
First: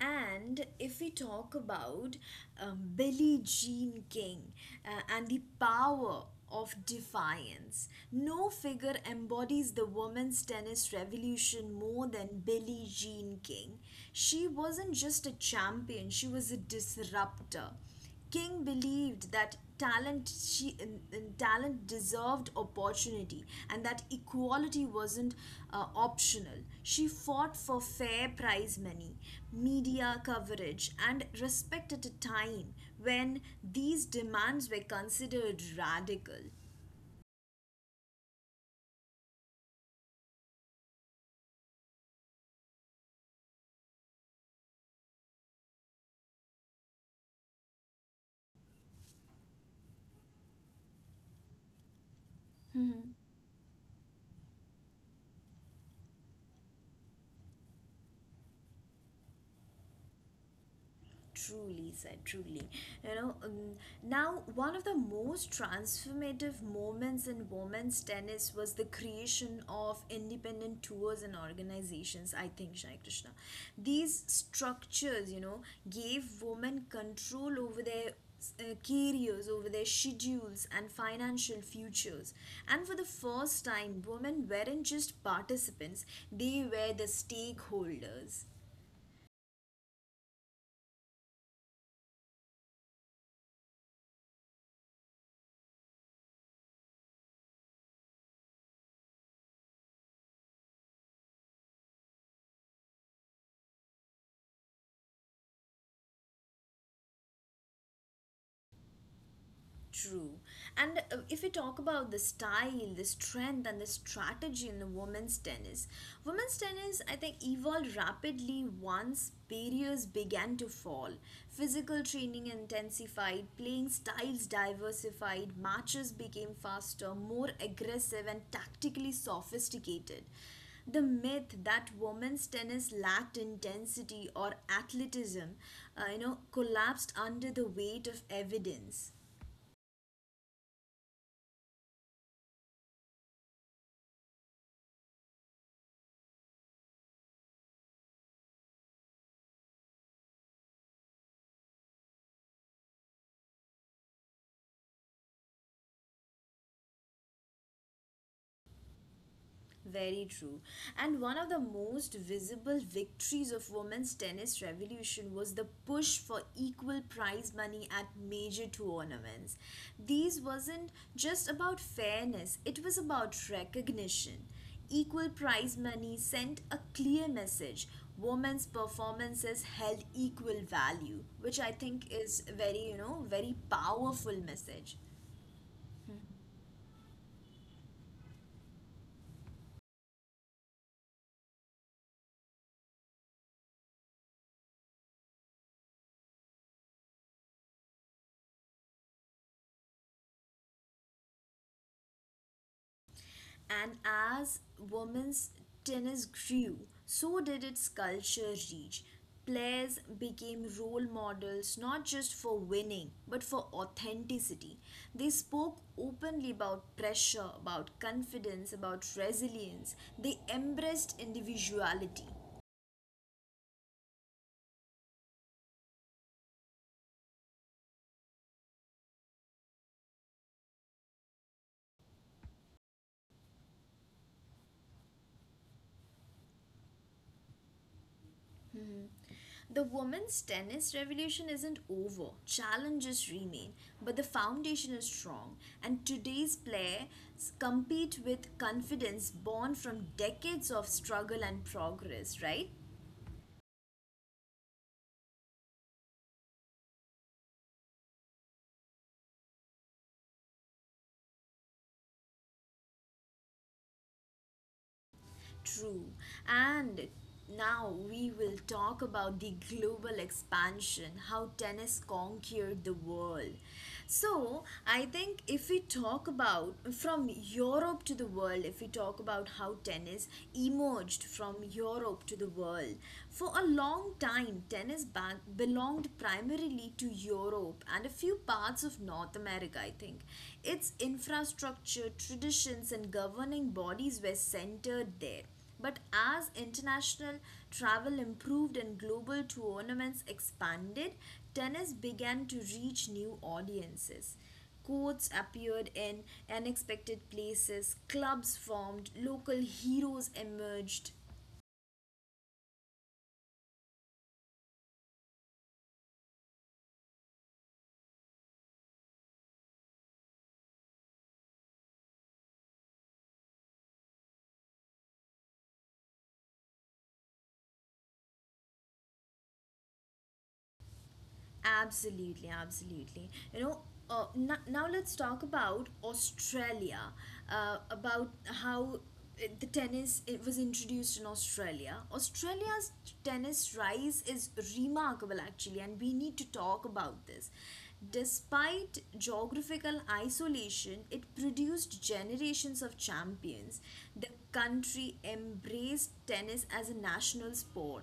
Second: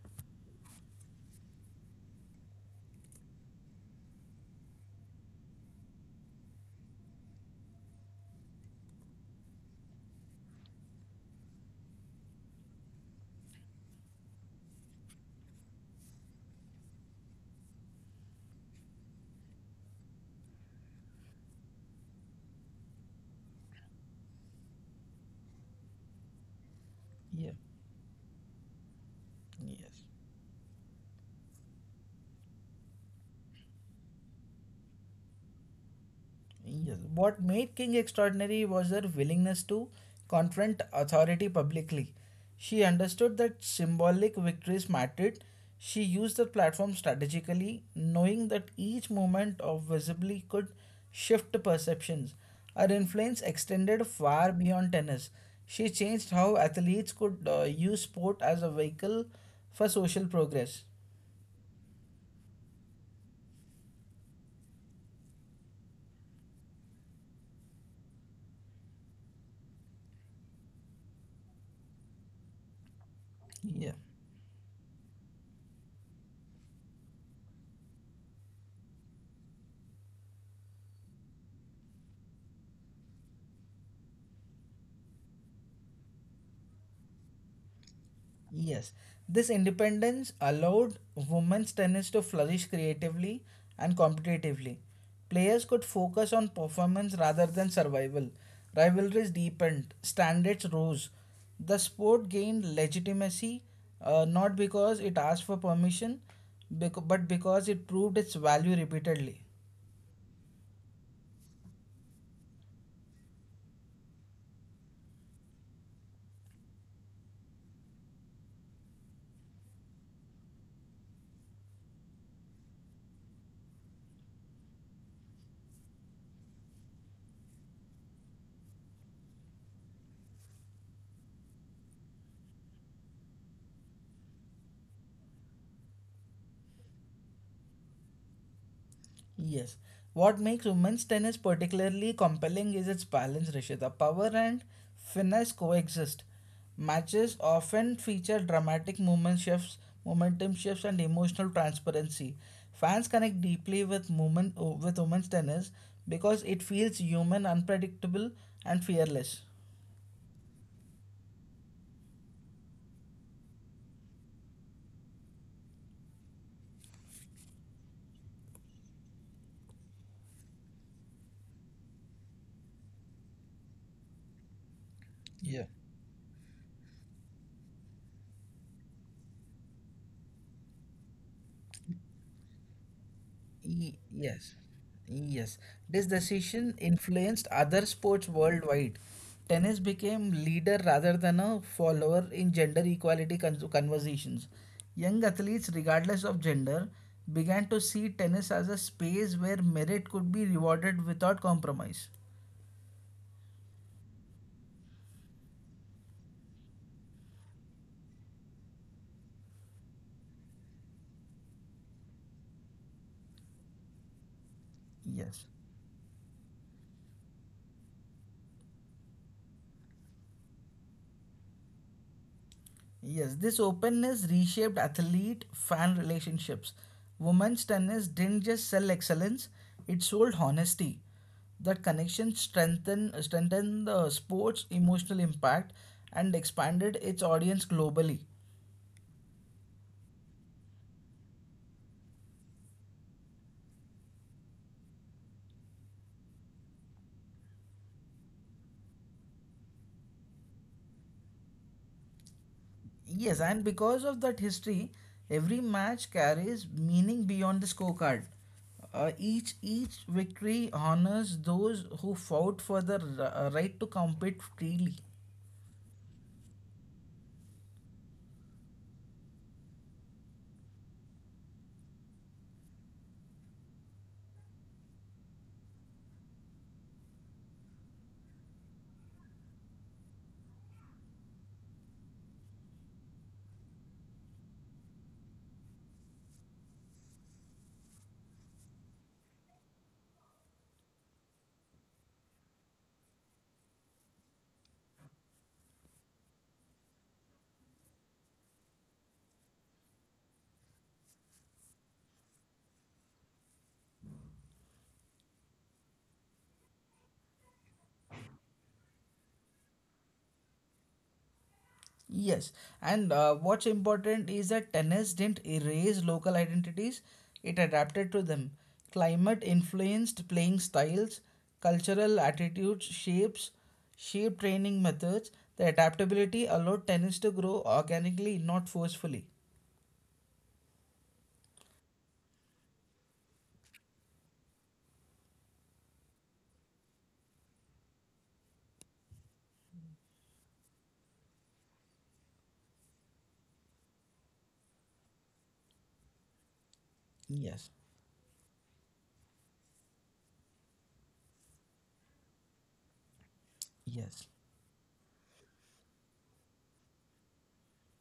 And if we talk about Billie Jean King and the power of defiance, no figure embodies the women's tennis revolution more than Billie Jean King. She wasn't just a champion, she was a disruptor. King believed that talent deserved opportunity and that equality wasn't optional. She
Yeah.
fought for fair prize money,
Yes.
media coverage, and respect at a time when these demands were considered radical.
Yes. What made King extraordinary was her willingness to confront authority publicly. She understood that symbolic victories mattered. She used the platform strategically, knowing that each moment of visibly could shift perceptions. Her influence extended far beyond tennis. She changed how athletes could use sport as a vehicle for social progress.
Truly said, truly, you know um, now one of the most transformative moments in women's tennis was the creation of independent tours and organizations, I think, Shai Krishna.
Yeah.
These structures, gave women control over their careers, over their schedules and financial futures. And for the first time, women weren't just participants, they were the stakeholders.
Yes, this independence allowed women's tennis to flourish creatively and competitively. Players could focus on performance rather than survival. Rivalries deepened, standards rose. The sport gained legitimacy not because it asked for permission, but because it proved its value repeatedly.
True. And if we talk about the style, the strength, and the strategy in the women's tennis, I think, evolved rapidly once barriers began to fall. Physical training intensified, playing styles diversified, matches became faster, more aggressive, and tactically sophisticated. The myth that women's tennis lacked intensity or athleticism, collapsed under the weight of evidence.
Yes. What makes women's tennis particularly compelling is its balance, Rishita. Power and finesse coexist. Matches often feature dramatic movement shifts, momentum shifts, and emotional transparency. Fans connect deeply with women with women's tennis because it feels human, unpredictable, and fearless.
Very true. And one of the most visible victories of women's tennis revolution was the push for equal prize money at major tournaments. These wasn't just about fairness, it was about recognition. Equal
Yeah.
prize money sent a clear message. Women's performances held equal value, which I think is very, very
Ye-
powerful
Yes,
message.
yes. This decision influenced other sports worldwide. Tennis became leader rather than a follower in gender equality conversations. Young athletes, regardless of gender, began to see tennis as a space where merit could be rewarded without compromise.
And as women's tennis grew, so did its culture reach. Players became role models not just for winning but for authenticity. They
Yes.
spoke openly about pressure, about confidence, about resilience. They embraced individuality.
Yes, this openness reshaped athlete fan relationships. Women's tennis didn't just sell excellence, it sold honesty. That connection strengthened the sport's emotional impact and expanded its audience globally.
The women's tennis revolution isn't over, challenges remain, but the foundation is strong, and today's players compete with confidence born from decades of struggle and progress, right?
Yes, and because of that history, every match carries meaning beyond the scorecard. Each victory honors those who fought for the right to compete freely.
True. And now we will talk about the global expansion, how tennis conquered the world. So, I think if we talk about from Europe to the world, if we talk about how tennis emerged from Europe to the world, for a long time, tennis belonged primarily to Europe and a few parts of North America, I think. Its infrastructure, traditions, and governing bodies were centered there. But as international travel improved and global tournaments expanded, tennis began to reach new audiences. Courts appeared in unexpected places, clubs formed, local heroes emerged.
Yes, and what's important is that tennis didn't erase local identities, it adapted to them. Climate influenced playing styles, cultural attitudes, shape training methods. The adaptability allowed tennis to grow organically, not forcefully.
Absolutely, absolutely. You know, now let's talk about Australia, about how the tennis it was introduced in Australia. Australia's tennis rise is remarkable actually, and we need to talk about this.
Yes,
Despite geographical isolation, it produced generations of champions. The
yes.
country embraced tennis as a national sport,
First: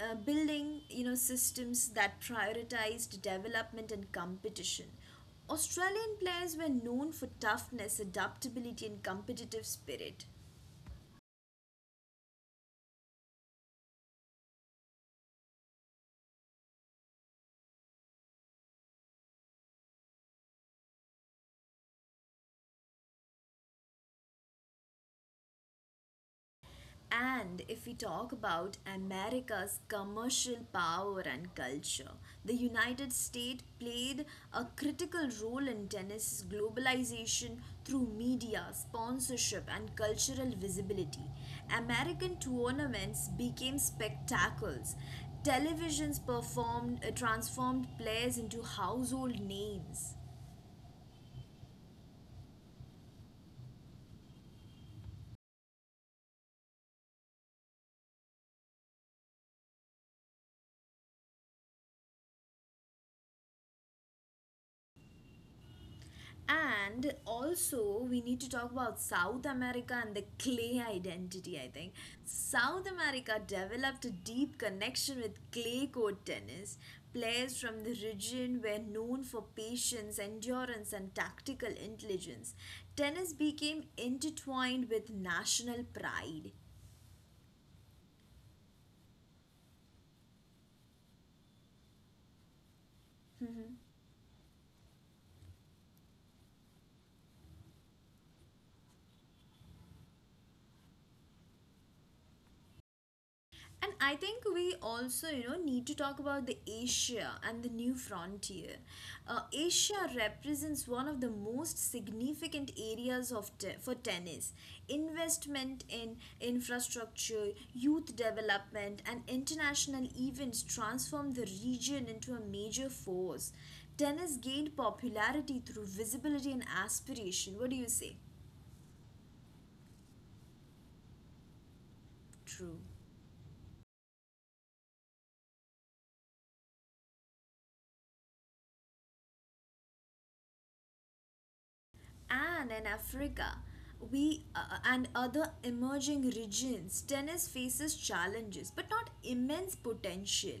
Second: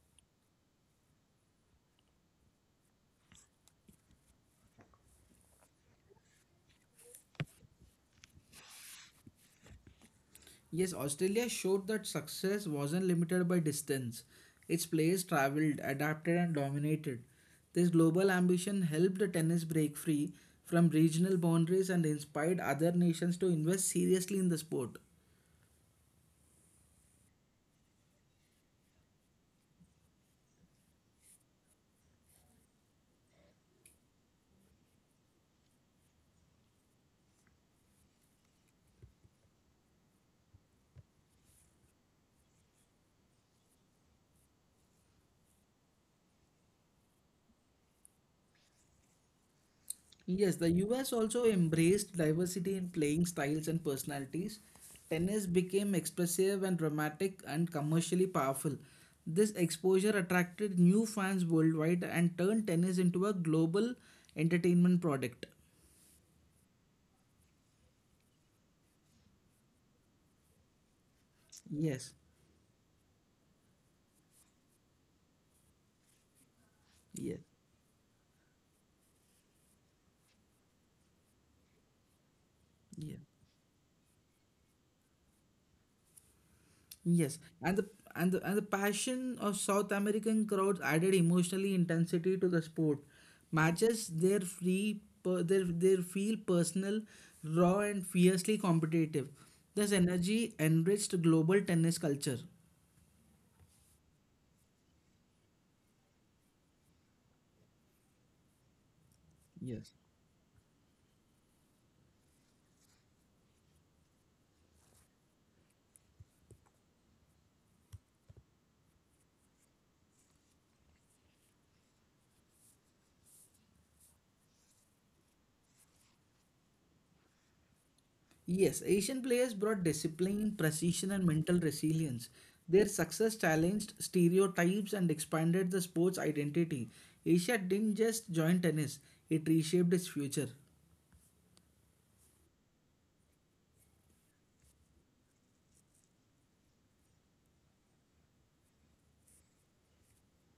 building, systems that prioritized development and competition. Australian players were known for toughness, adaptability, and competitive spirit.
Yes, Australia showed that success wasn't limited by distance. Its players traveled, adapted, and dominated. This global ambition helped the tennis break free from regional boundaries and inspired other nations to invest seriously in the sport.
And if we talk about America's commercial power and culture, the United States played a critical role in tennis's globalization through media, sponsorship, and cultural visibility. American tournaments became spectacles. Televisions performed transformed players into household names.
Yes, the US also embraced diversity in playing styles and personalities. Tennis became expressive and dramatic and commercially powerful. This exposure attracted new fans worldwide and turned tennis into a global entertainment product.
And also, we need to talk about South America and the clay identity, I think.
Yes,
South America developed a deep connection with clay court tennis.
yes,
Players from the region were known for patience, endurance, and tactical intelligence.
yes.
Tennis became intertwined with national pride.
Yes, and the passion of South American crowds added emotionally intensity to the sport. Matches their free per, their feel personal, raw and fiercely competitive. This energy enriched global tennis culture.
And I think we also, need to talk about the Asia and the new frontier.
Yes.
Asia represents one of the most significant areas of for tennis. Investment in infrastructure, youth development, and international events transform the region into a major force. Tennis gained popularity through visibility and aspiration. What do you say?
Yes, Asian players brought discipline, precision, and mental resilience.
True.
Their success challenged stereotypes and expanded the sport's identity. Asia didn't just join tennis, it reshaped its future.
And in Africa, we and other emerging regions, tennis faces challenges but not immense potential.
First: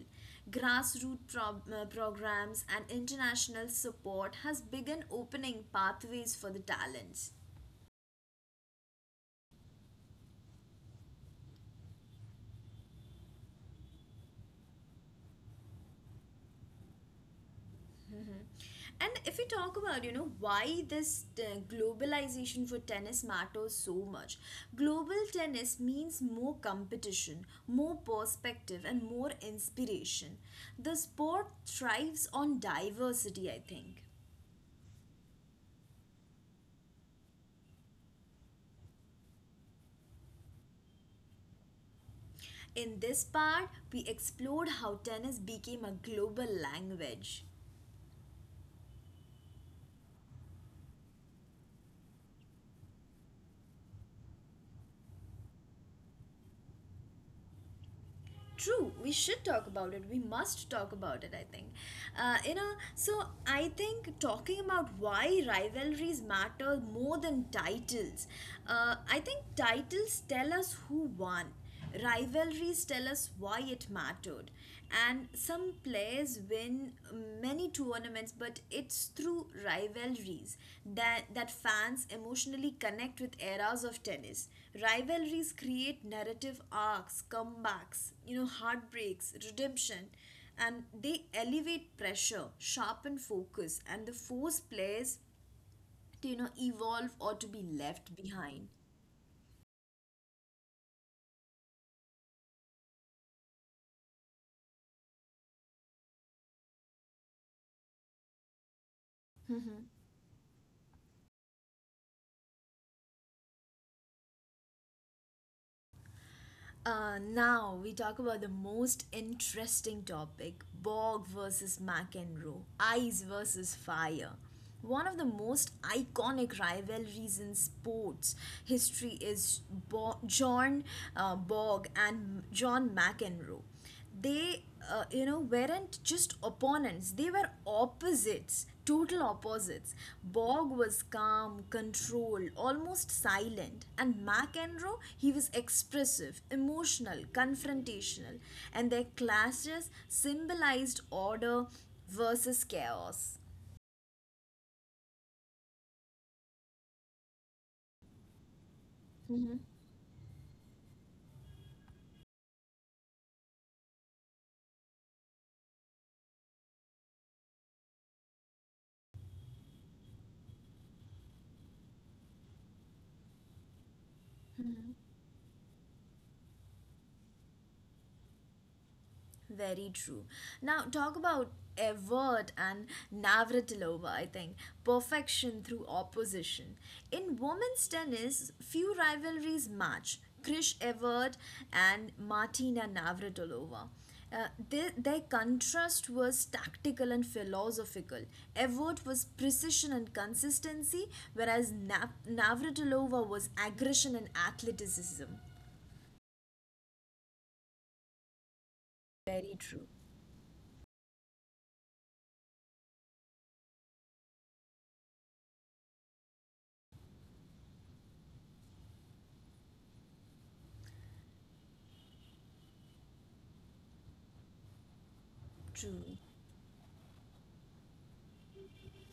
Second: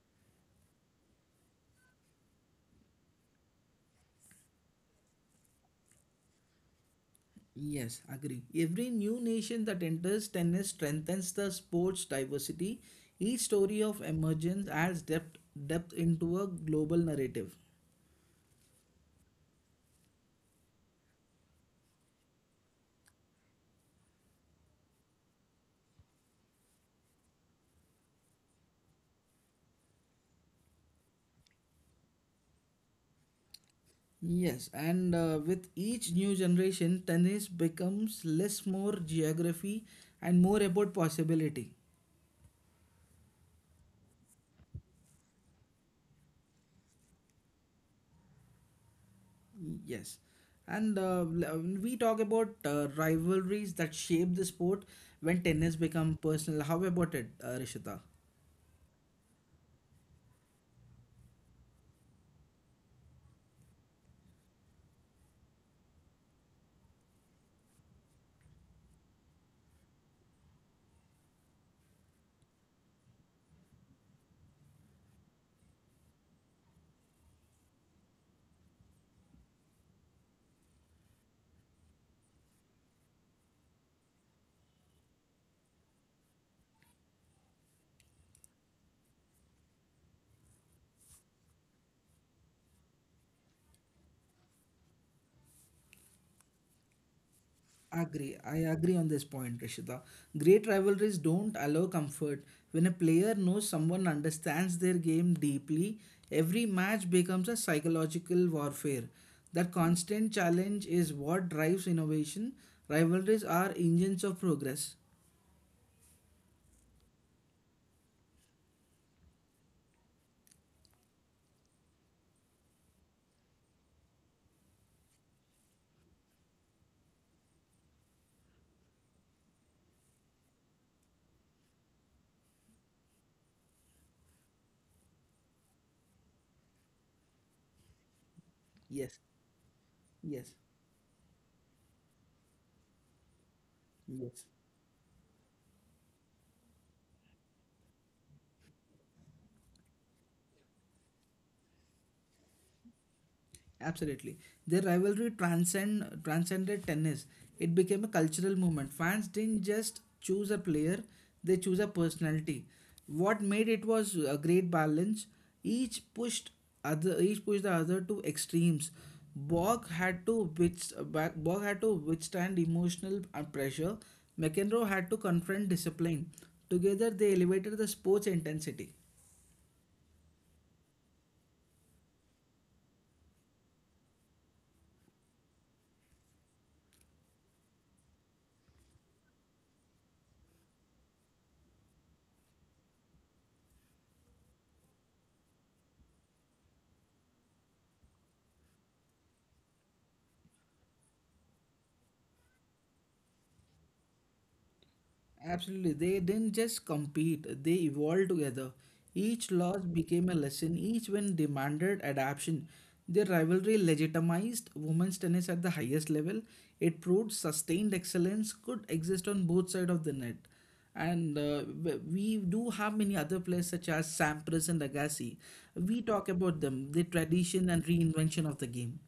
Grassroots programs and international support has begun opening pathways for the talents.
Yes, agree. Every new nation that enters tennis strengthens the sport's diversity. Each story of emergence adds depth into a global narrative.
And if we talk about, why this globalization for tennis matters so much, global tennis means more competition, more perspective, and more inspiration. The sport thrives on diversity, I think.
Yes, and with each new generation, tennis becomes less more geography and more about possibility.
In this part, we explored how tennis became a global language.
Yes, and we talk about rivalries that shape the sport when tennis become personal. How about it, Rishita?
True, we should talk about it. We must talk about it, I think. You know, so I think talking about why rivalries matter more than titles, I think titles tell us who won, rivalries tell us why it mattered. And some players win many tournaments, but it's through rivalries that fans emotionally connect with eras of tennis. Rivalries create narrative arcs, comebacks, heartbreaks, redemption, and they elevate pressure, sharpen focus, and they force players to, evolve or to be left
Agree. I
behind.
agree on this point, Rishita. Great rivalries don't allow comfort. When a player knows someone understands their game deeply, every match becomes a psychological warfare. That constant challenge is what drives innovation. Rivalries are engines of progress.
Now we talk about the most interesting topic, Bog versus McEnroe, ice versus fire. One of the most iconic rivalries in sports history is Bo- John Bog and John McEnroe. They, weren't just opponents, they were opposites, total
Yes,
opposites.
yes,
Bog was calm, controlled, almost silent, and
yes.
McEnroe, he was expressive, emotional, confrontational, and their clashes symbolized order versus chaos.
Absolutely. Their transcended tennis. It became a cultural movement. Fans didn't just choose a player, they choose a personality. What made it was a great balance. Each pushed each pushed the other to extremes. Borg had to wit- Borg had to withstand emotional pressure. McEnroe had to confront discipline. Together they elevated the sport's intensity.
Very true. Now, talk about Evert and Navratilova, I think. Perfection through opposition. In women's tennis, few rivalries match Krish Evert and Martina Navratilova. Their contrast was tactical and philosophical. Evert was precision and consistency, whereas Navratilova was aggression and athleticism.
Absolutely. They didn't just compete, they evolved together. Each
Very
loss
true.
became a lesson, each win demanded adaptation. Their rivalry legitimized women's tennis at the highest level. It proved sustained excellence could exist on both sides of the net. And we do have many other players such as Sampras and Agassi. We
True.
talk about them, the tradition and reinvention of the game.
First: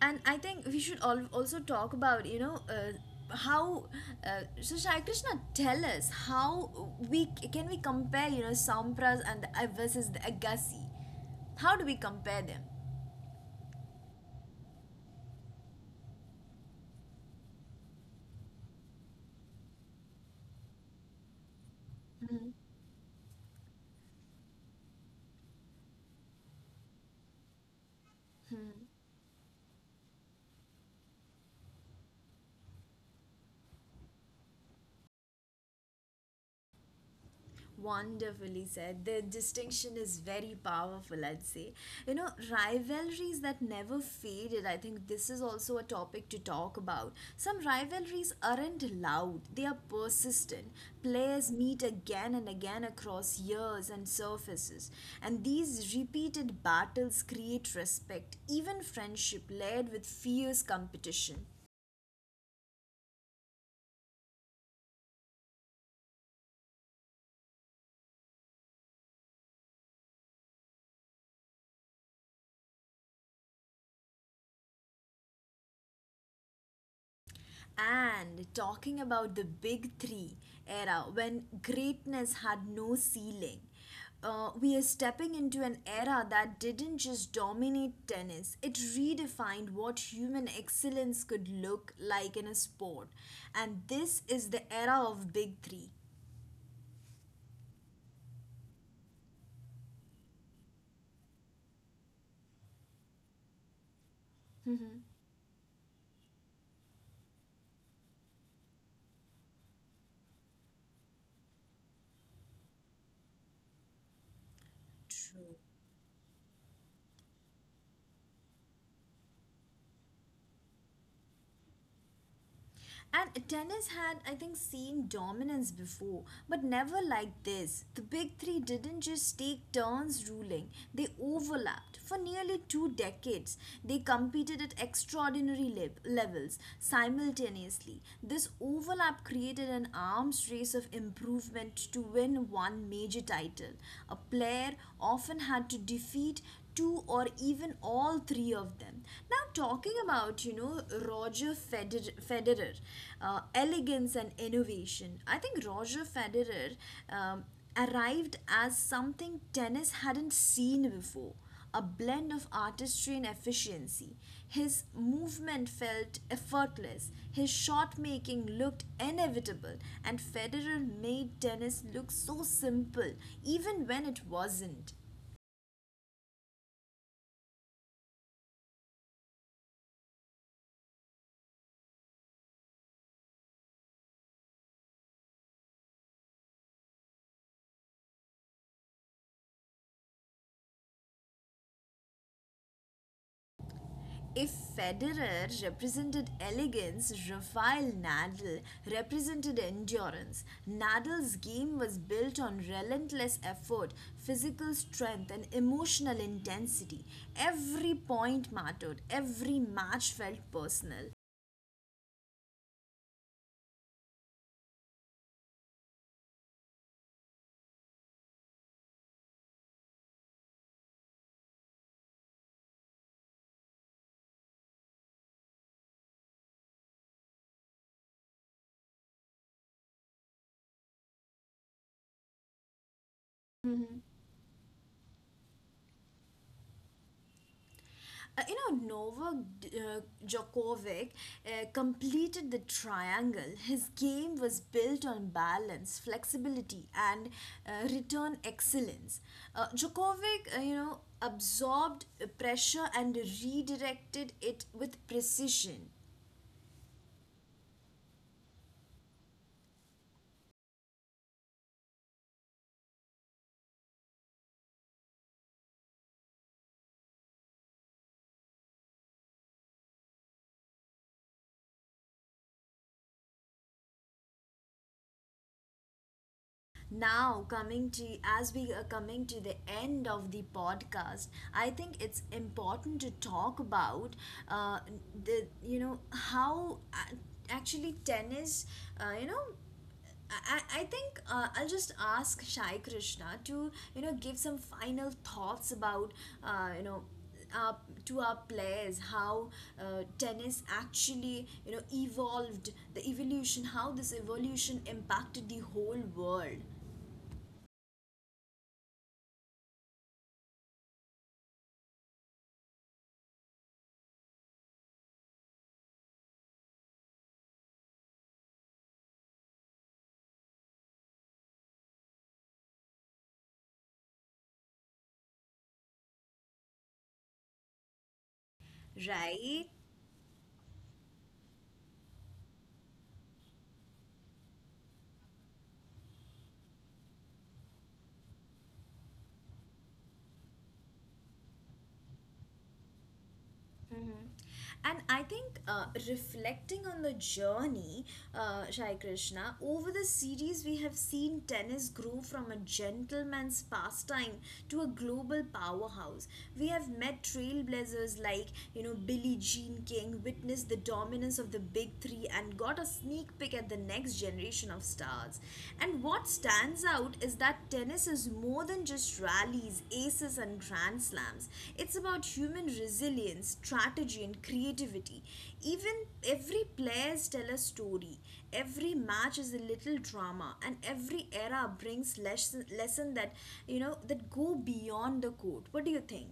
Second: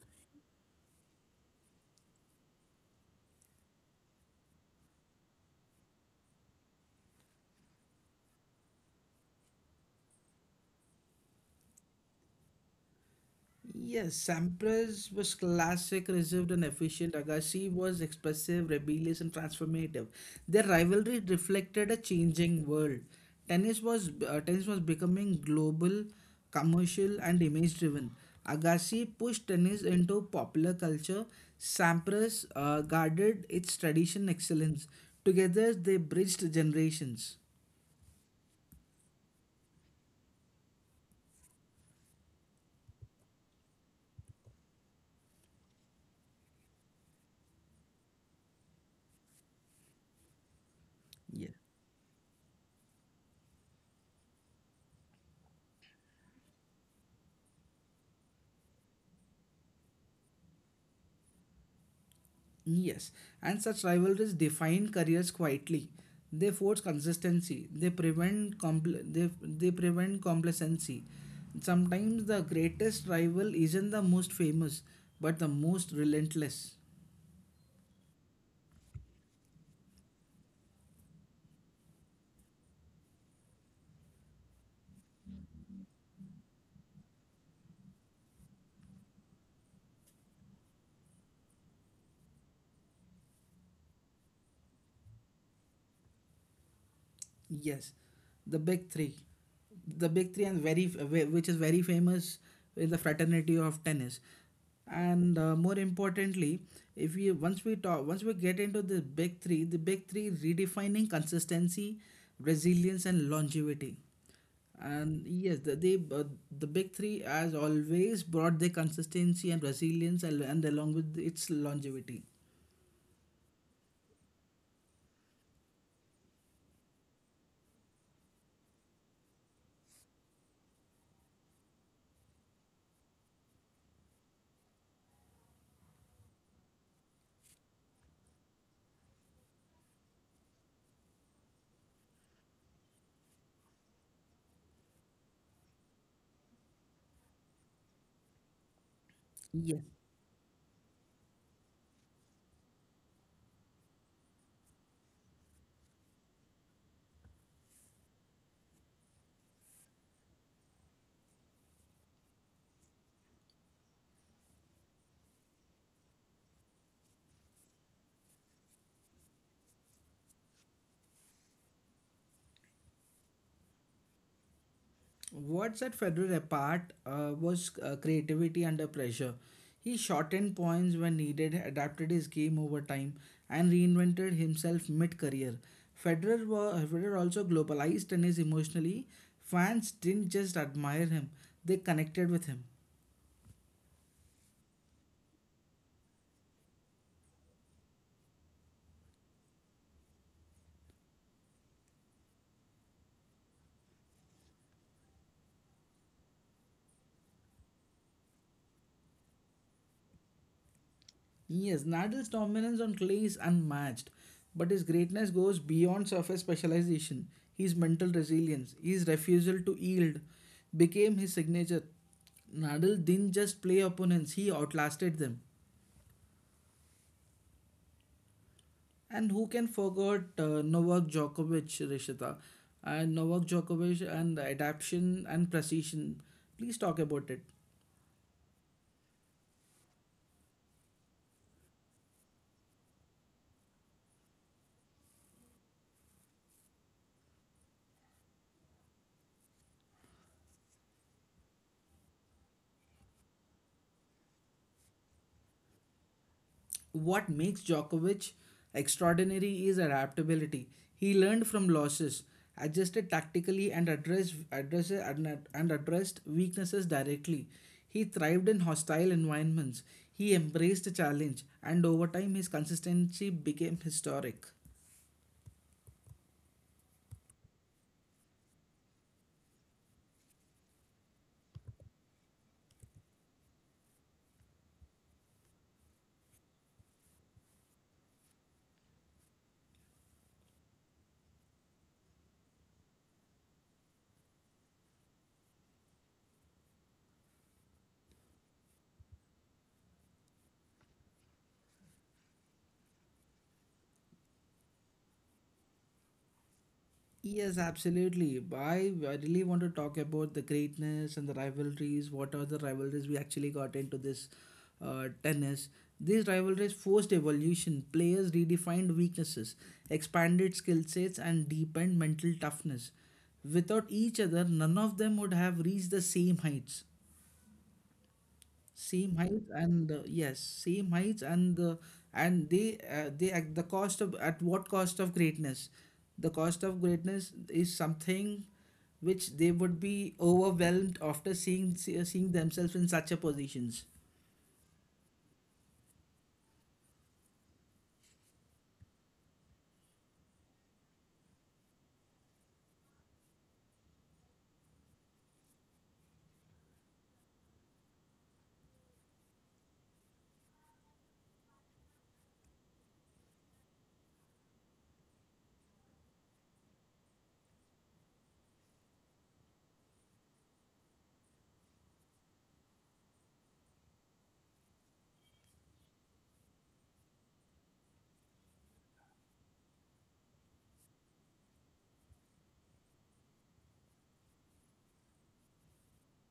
And I think we should all also talk about, how, so Shai Krishna, tell us how we can, we compare, Sampras and the versus the Agassi. How do we compare them?
Yes, Sampras was classic, reserved, and efficient. Agassi was expressive, rebellious, and transformative. Their rivalry reflected a changing world. Tennis was becoming global, commercial, and image-driven. Agassi pushed tennis into popular culture. Sampras guarded its tradition excellence. Together, they bridged generations.
Wonderfully said. The distinction is very powerful, I'd say. You know, rivalries that never faded. I think this is also a topic to talk about. Some rivalries aren't loud, they are persistent.
Yeah.
Players meet again and again across years and surfaces. And these repeated battles create respect, even friendship, layered with fierce competition.
Yes, and such rivalries define careers quietly. They force consistency. They prevent complacency. Sometimes the greatest rival isn't the most famous, but the most relentless.
And talking about the big three era when greatness had no ceiling, we are stepping into an era that didn't just dominate tennis, it redefined what human excellence could look like in a sport. And this is the era of big three.
Yes, the big three, the big three, and which is very famous is the fraternity of tennis, and more importantly, if we once we talk once we get into the big three redefining consistency, resilience, and longevity. And yes,
True.
the big three has always brought the consistency and resilience, and along with its longevity.
And tennis had, I think, seen dominance before, but never like this. The big three didn't just take turns ruling, they overlapped. For nearly two decades, they competed at extraordinary levels simultaneously. This overlap created an arms race of improvement to win one major title. A player often had to defeat two or even all three of them. Now,
Yes.
talking about, Federer, elegance and innovation, I think Roger Federer um, arrived as something tennis hadn't seen before, a blend of artistry and efficiency. His movement felt effortless, his shot making looked inevitable, and Federer made tennis look so simple, even when it wasn't.
What set Federer apart was creativity under pressure. He shortened points when needed, adapted his game over time, and reinvented himself mid career. Federer also globalized tennis emotionally. Fans didn't just admire him, they connected with him.
If Federer represented elegance, Rafael Nadal represented endurance. Nadal's game was built on relentless effort, physical strength, and emotional intensity. Every point mattered, every match felt personal.
Yes, Nadel's dominance on clay is unmatched, but his greatness goes beyond surface specialization. His mental resilience, his refusal to yield, became his signature. Nadal didn't just play opponents, he outlasted them. And who can forget Novak Djokovic, Rishita? And Novak Djokovic and adaptation and precision. Please talk about it.
Novak Djokovic completed the triangle. His game was built on balance, flexibility, and return excellence. Djokovic, absorbed pressure and redirected it with precision.
What makes Djokovic extraordinary is adaptability. He learned from losses, adjusted tactically, and addressed weaknesses directly. He thrived in hostile environments. He embraced the challenge, and over time, his consistency became historic.
Now coming to, as we are coming to the end of the podcast, I think it's important to talk about uh, the, how actually tennis, you know I think I'll just ask Shai Krishna to, give some final thoughts about uh, you know our, to our players, how tennis actually, evolved, the evolution, how this evolution impacted the whole world,
Yes, absolutely. I really want to talk about the greatness and the rivalries. What are the rivalries we actually got into this tennis? These rivalries forced evolution. Players redefined weaknesses, expanded skill sets, and deepened mental toughness. Without each other, none of them would have reached the same heights same height
right?
and uh, yes same heights and they at the cost of at what cost of greatness, the cost of greatness is something which they would be overwhelmed after seeing themselves in such a positions.
And I think, reflecting on the journey, Shai Krishna, over the series, we have seen tennis grow from a gentleman's pastime to a global powerhouse. We have met trailblazers like, Billie Jean King, witnessed the dominance of the big three, and got a sneak peek at the next generation of stars. And what stands out is that tennis is more than just rallies, aces, and grand slams. It's about human resilience, strategy, and creativity. Even every players tell a story. Every match is a little drama, and every era brings lesson that, that go beyond the court. What do you think?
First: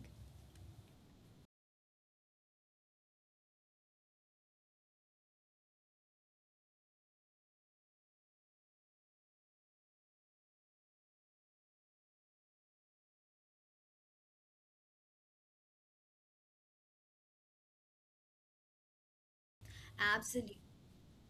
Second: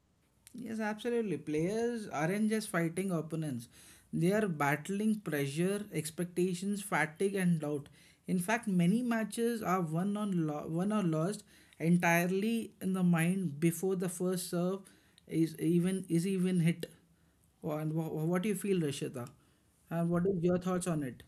Yes, absolutely. Players aren't just fighting opponents, they are battling pressure, expectations, fatigue, and doubt. In fact, many matches are won or lost entirely in the mind before the first serve is even hit. And what do you feel, Rishita? And what are
Absolutely.
your thoughts on it?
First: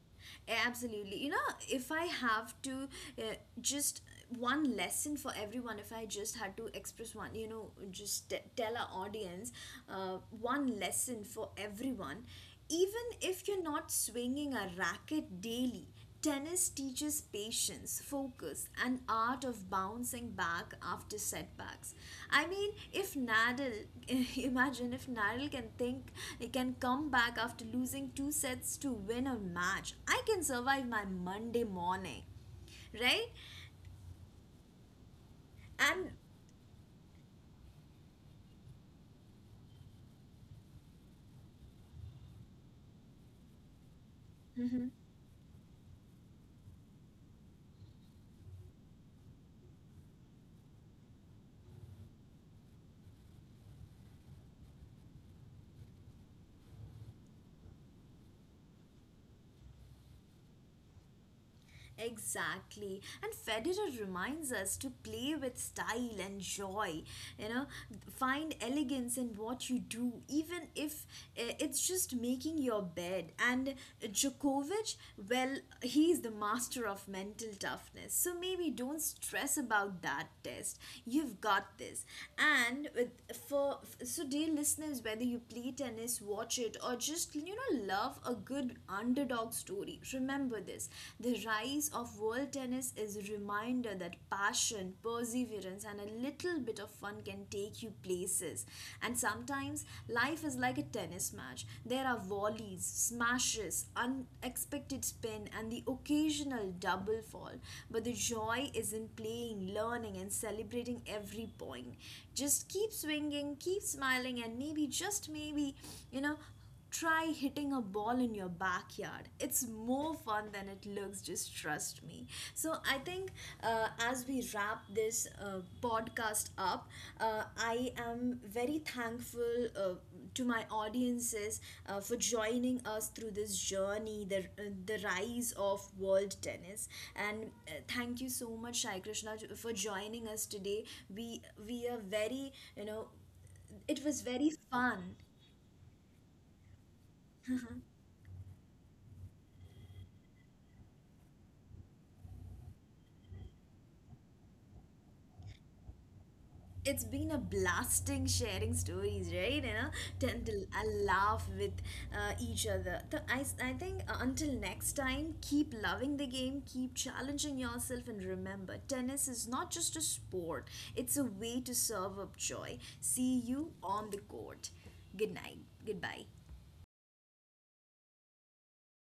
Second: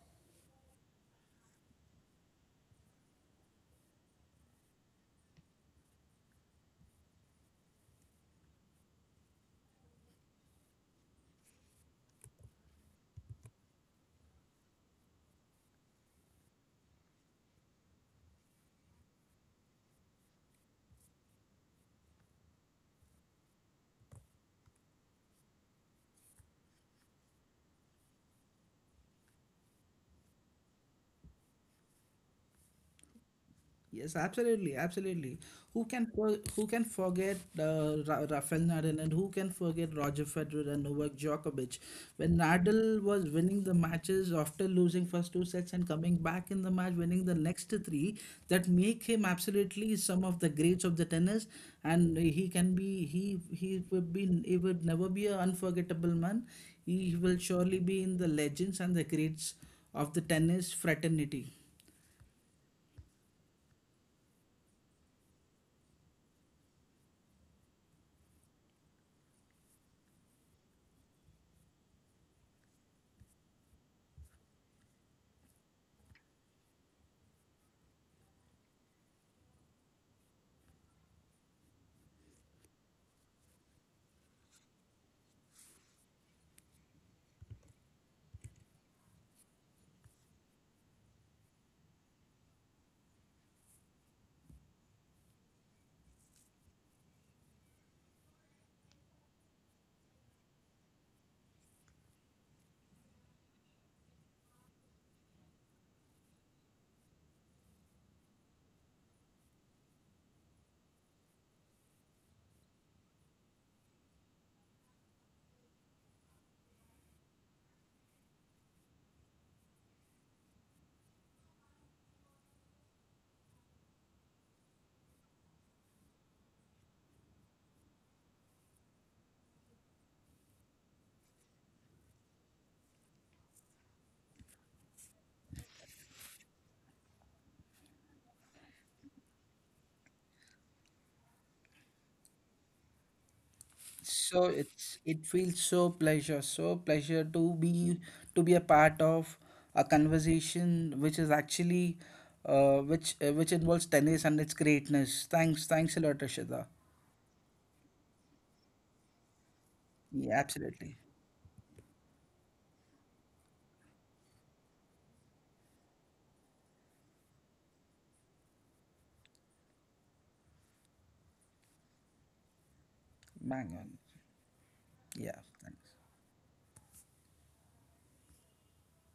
Absolutely. You know, if I have to, uh, just one lesson for everyone, if I just had to express one, just tell our audience one lesson for everyone, even if you're not swinging a racket daily, tennis teaches patience, focus, and art of bouncing back after setbacks. I mean, if Nadal, *laughs* imagine if Nadal can think, can come back after losing two sets to win a match. I can survive my Monday morning, right?
Yes, absolutely, absolutely.
And
Who can forget Rafael Nadal and who can forget Roger Federer and Novak Djokovic? When Nadal was winning the matches after losing
*laughs*
first two sets and coming back in the match, winning the next three, that make him absolutely some of the greats of the tennis, and he can be he would be he would never be an unforgettable man. He will surely be in the legends and the greats of the tennis fraternity.
exactly. And Federer reminds us to play with style and joy. You know, find elegance in what you do, even if it's just making your bed. And Djokovic, well, he's the master of mental toughness. So maybe don't stress about that test. You've got this. And with, for so dear listeners, whether you play tennis, watch it, or just, love a good underdog story. Remember this, the rise of world tennis is a reminder that passion, perseverance, and a little bit of fun can take you places. And sometimes life is like a tennis match. There are volleys, smashes, unexpected spin, and the occasional double fall. But the joy is in playing, learning, and celebrating every point. Just keep swinging, keep smiling, and maybe, just maybe, you know, try hitting a ball in your backyard. It's more fun than it looks, just trust me. So, I think as we wrap this podcast up, I am very thankful to my audiences for joining us through this journey, the rise of world tennis. And thank you so much, Shai Krishna, for joining us today. We are very, you know, it was
So
very fun.
it feels so pleasure to be a part of a conversation which is actually which involves tennis and its greatness. Thanks, thanks a lot, Ashita.
It's been a blasting sharing stories, right? You know,
Yeah,
tend to
absolutely.
laugh with each other. So I think until next time, keep loving the game, keep challenging yourself, and remember tennis is not just a sport, it's a way to serve up joy. See
Bang
you
on.
on the court. Good
Yeah,
night.
thanks.
Goodbye.